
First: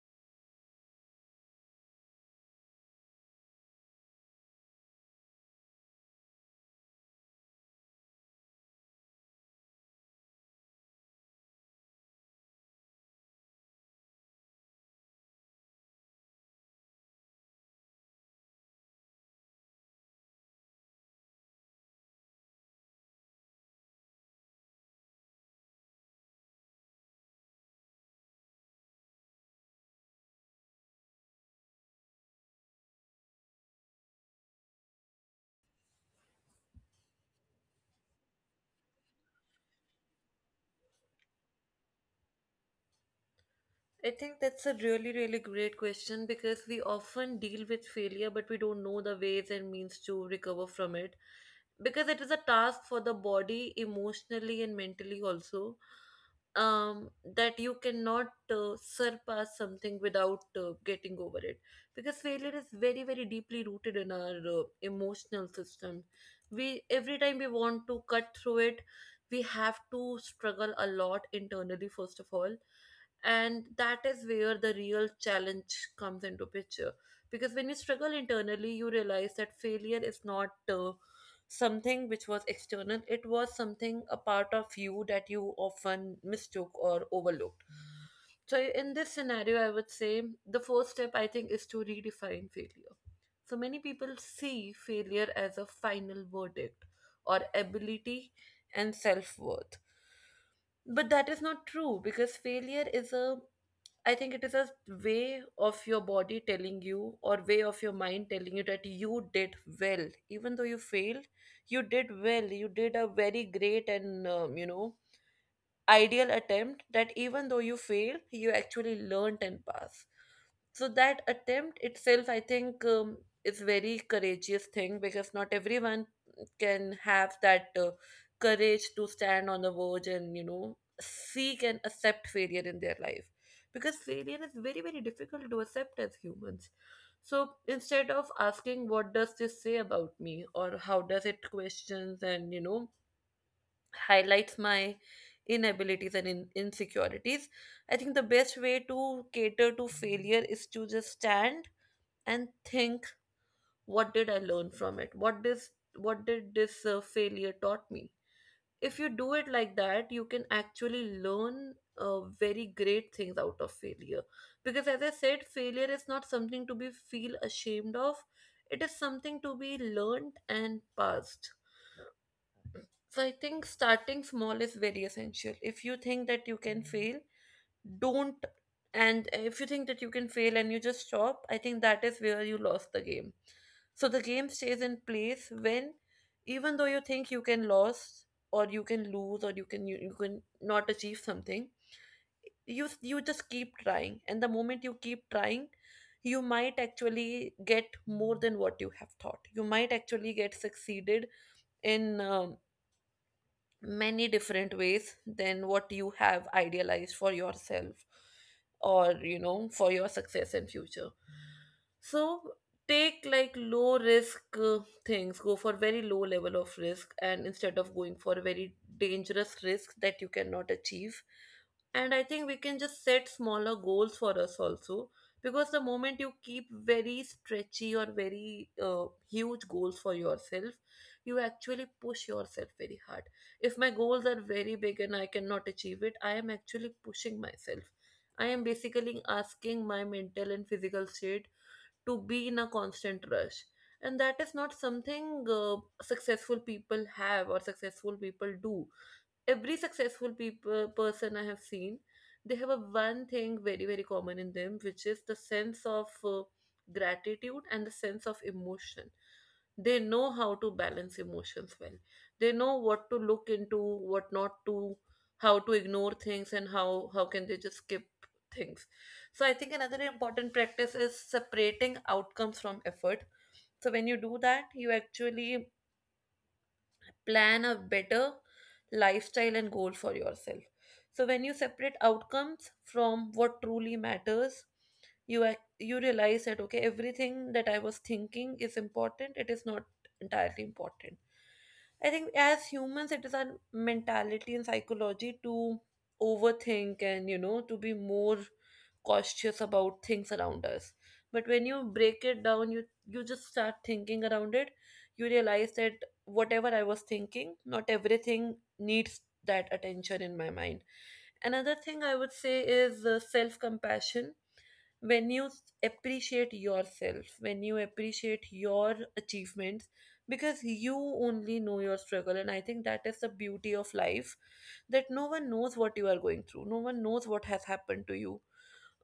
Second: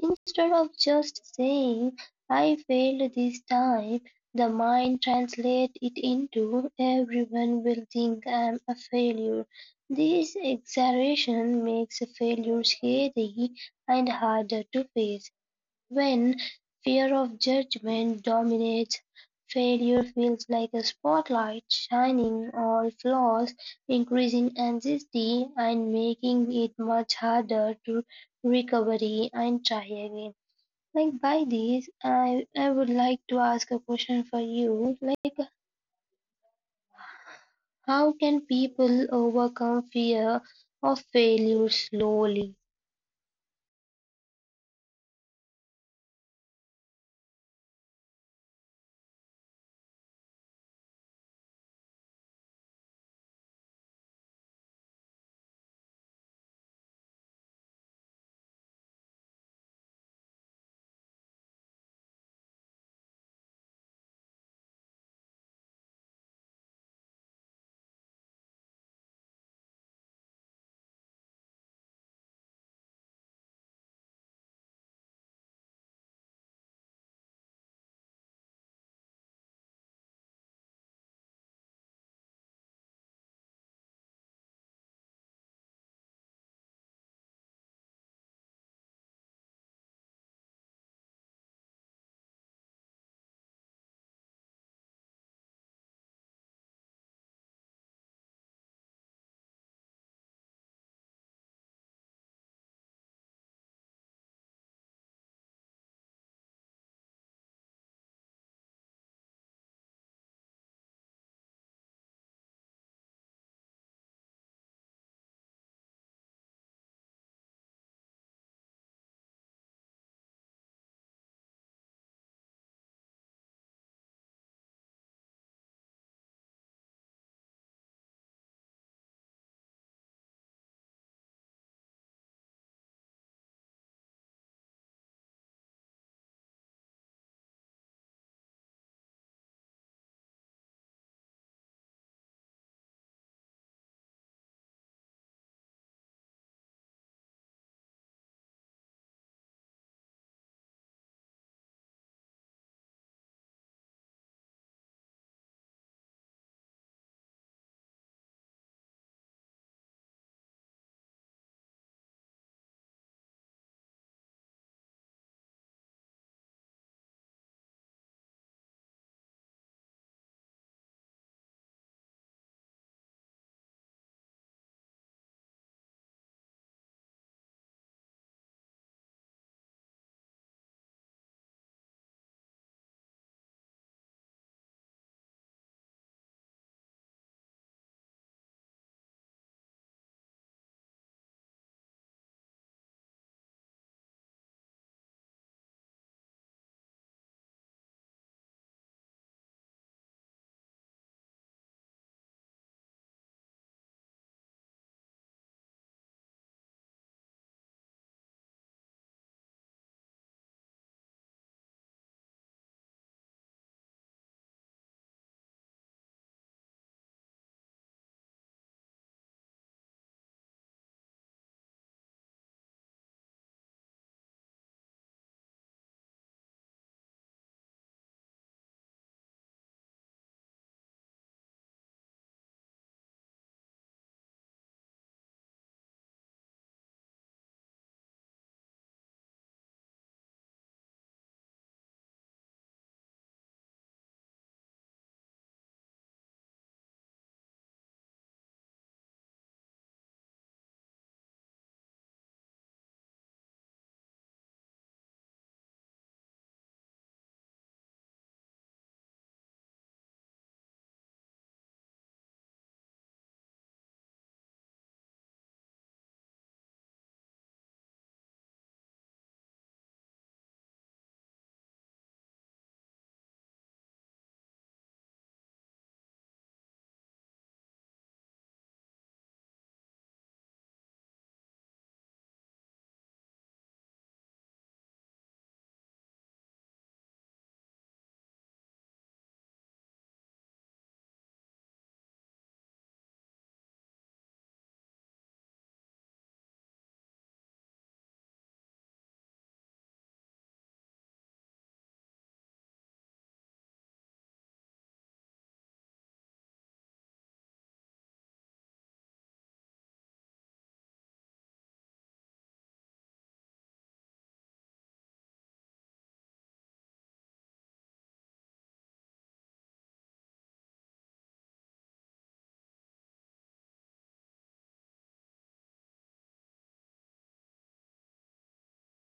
Speaker 2: Instead of just saying, I failed this time, the mind translates it into everyone will think I'm a failure. This exaggeration makes failure scary and harder to face. When fear of judgment dominates, failure feels like a spotlight shining all flaws, increasing anxiety and making it much harder to recovery and try again. Like by this, I would like to ask a question for you. Like how can people overcome fear of failure slowly?
Speaker 1: I think that's a really, really great question, because we often deal with failure, but we don't know the ways and means to recover from it. Because it is a task for the body, emotionally and mentally also, um, that you cannot surpass something without getting over it. Because failure is very, very deeply rooted in our emotional system. We Every time we want to cut through it, we have to struggle a lot internally, first of all, and that is where the real challenge comes into picture. Because when you struggle internally, you realize that failure is not something which was external. It was something a part of you that you often mistook or overlooked. So in this scenario I would say the first step, I think, is to redefine failure. So many people see failure as a final verdict, or ability, and self-worth. But that is not true, because failure is a, I think it is a way of your body telling you, or way of your mind telling you, that you did well. Even though you failed, you did well. You did a very great and, ideal attempt, that even though you failed, you actually learnt and passed. So that attempt itself, I think, is very courageous thing, because not everyone can have that courage to stand on the verge and, seek and accept failure in their life. Because failure is very, very difficult to accept as humans. So instead of asking what does this say about me, or how does it questions and, highlights my inabilities and insecurities, I think the best way to cater to failure is to just stand and think, what did I learn from it? What did this failure taught me? If you do it like that, you can actually learn very great things out of failure. Because as I said, failure is not something to be feel ashamed of. It is something to be learned and passed, so I think starting small is very essential. If you think that you can fail, don't. And if you think that you can fail and you just stop, I think that is where you lost the game. So the game stays in place when, even though you think you can lose or you can lose or you can not achieve something, you just keep trying. And the moment you keep trying, you might actually get more than what you have thought. You might actually get succeeded in many different ways than what you have idealized for yourself or for your success and future, so take like low risk things, go for very low level of risk and instead of going for very dangerous risks that you cannot achieve. And I think we can just set smaller goals for us also, because the moment you keep very stretchy or very huge goals for yourself, you actually push yourself very hard. If my goals are very big and I cannot achieve it, I am actually pushing myself. I am basically asking my mental and physical state to be in a constant rush. And that is not something successful people have or successful people do. Every successful people person I have seen, they have a one thing very very common in them, which is the sense of gratitude and the sense of emotion. They know how to balance emotions well, they know what to look into, what not to, how to ignore things and how can they just skip things. So I think another important practice is separating outcomes from effort. So when you do that, you actually plan a better lifestyle and goal for yourself. So when you separate outcomes from what truly matters, you realize that okay, everything that I was thinking is important, it is not entirely important. I think as humans, it is our mentality and psychology to overthink and to be more cautious about things around us. But when you break it down, you just start thinking around it. You realize that whatever I was thinking, not everything needs that attention in my mind. Another thing I would say is self compassion. When appreciate yourself, when you appreciate your achievements, because you only know your struggle, and I think that is the beauty of life, that no one knows what you are going through, no one knows what has happened to you.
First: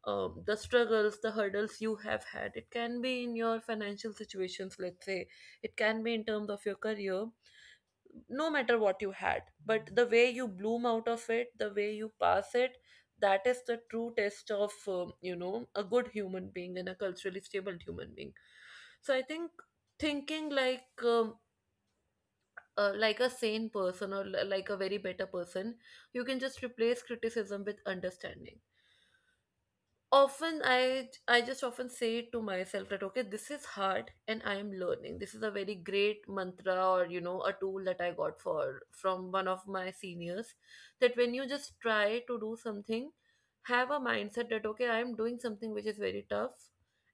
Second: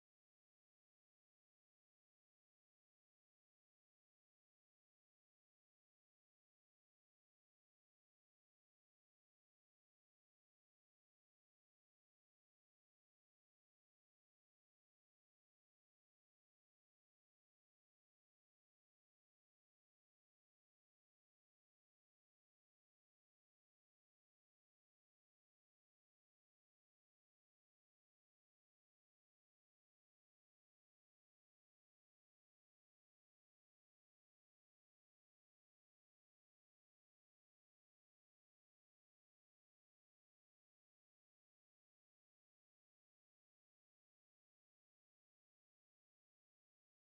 Speaker 1: The struggles, the hurdles you have had. It can be in your financial situations, let's say, it can be in terms of your career. No matter what you had, but the way you bloom out of it, the way you pass it, that is the true test of a good human being and a culturally stable human being. So I think thinking like a sane person or like a very better person, you can just replace criticism with understanding. Often I just often say to myself that okay, this is hard and I am learning. This is a very great mantra or a tool that I got for from one of my seniors, that when you just try to do something, have a mindset that okay, I am doing something which is very tough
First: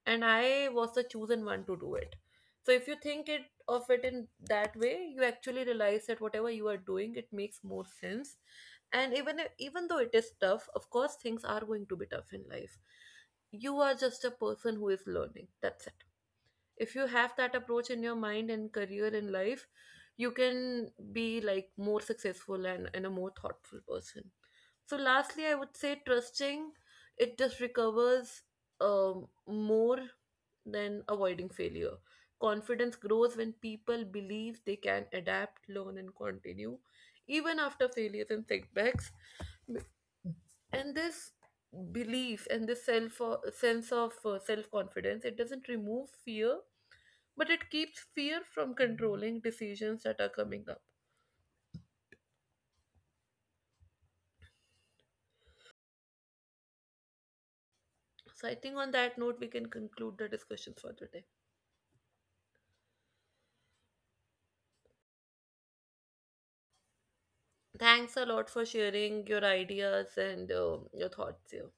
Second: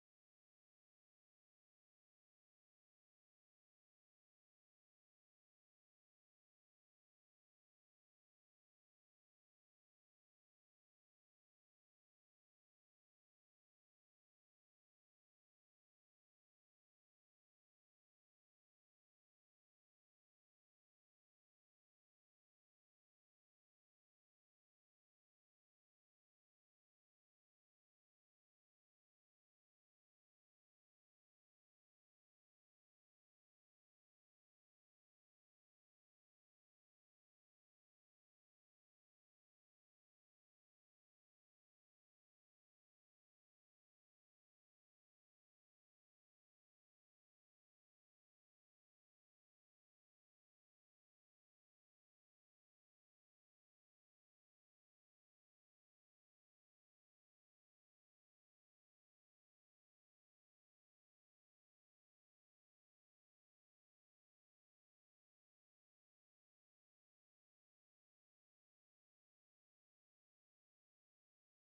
Speaker 1: and I was the chosen one to do it. So if you think it of it in that way, you actually realize that whatever you are doing, it makes more sense. And even if, even though it is tough, of course things are going to be tough in life, you are just a person who is learning, that's it. If you have that approach in your mind and career in life, you can be like more successful and a more thoughtful person. So lastly I would say trusting it just recovers more than avoiding failure. Confidence grows when people believe they can adapt, learn and continue even after failures and setbacks. And this belief and this self sense of self confidence, it doesn't remove fear, but it keeps fear from controlling decisions that are coming up. So I think on that note we can conclude the discussions for today. Thanks a lot for sharing your ideas and your thoughts here.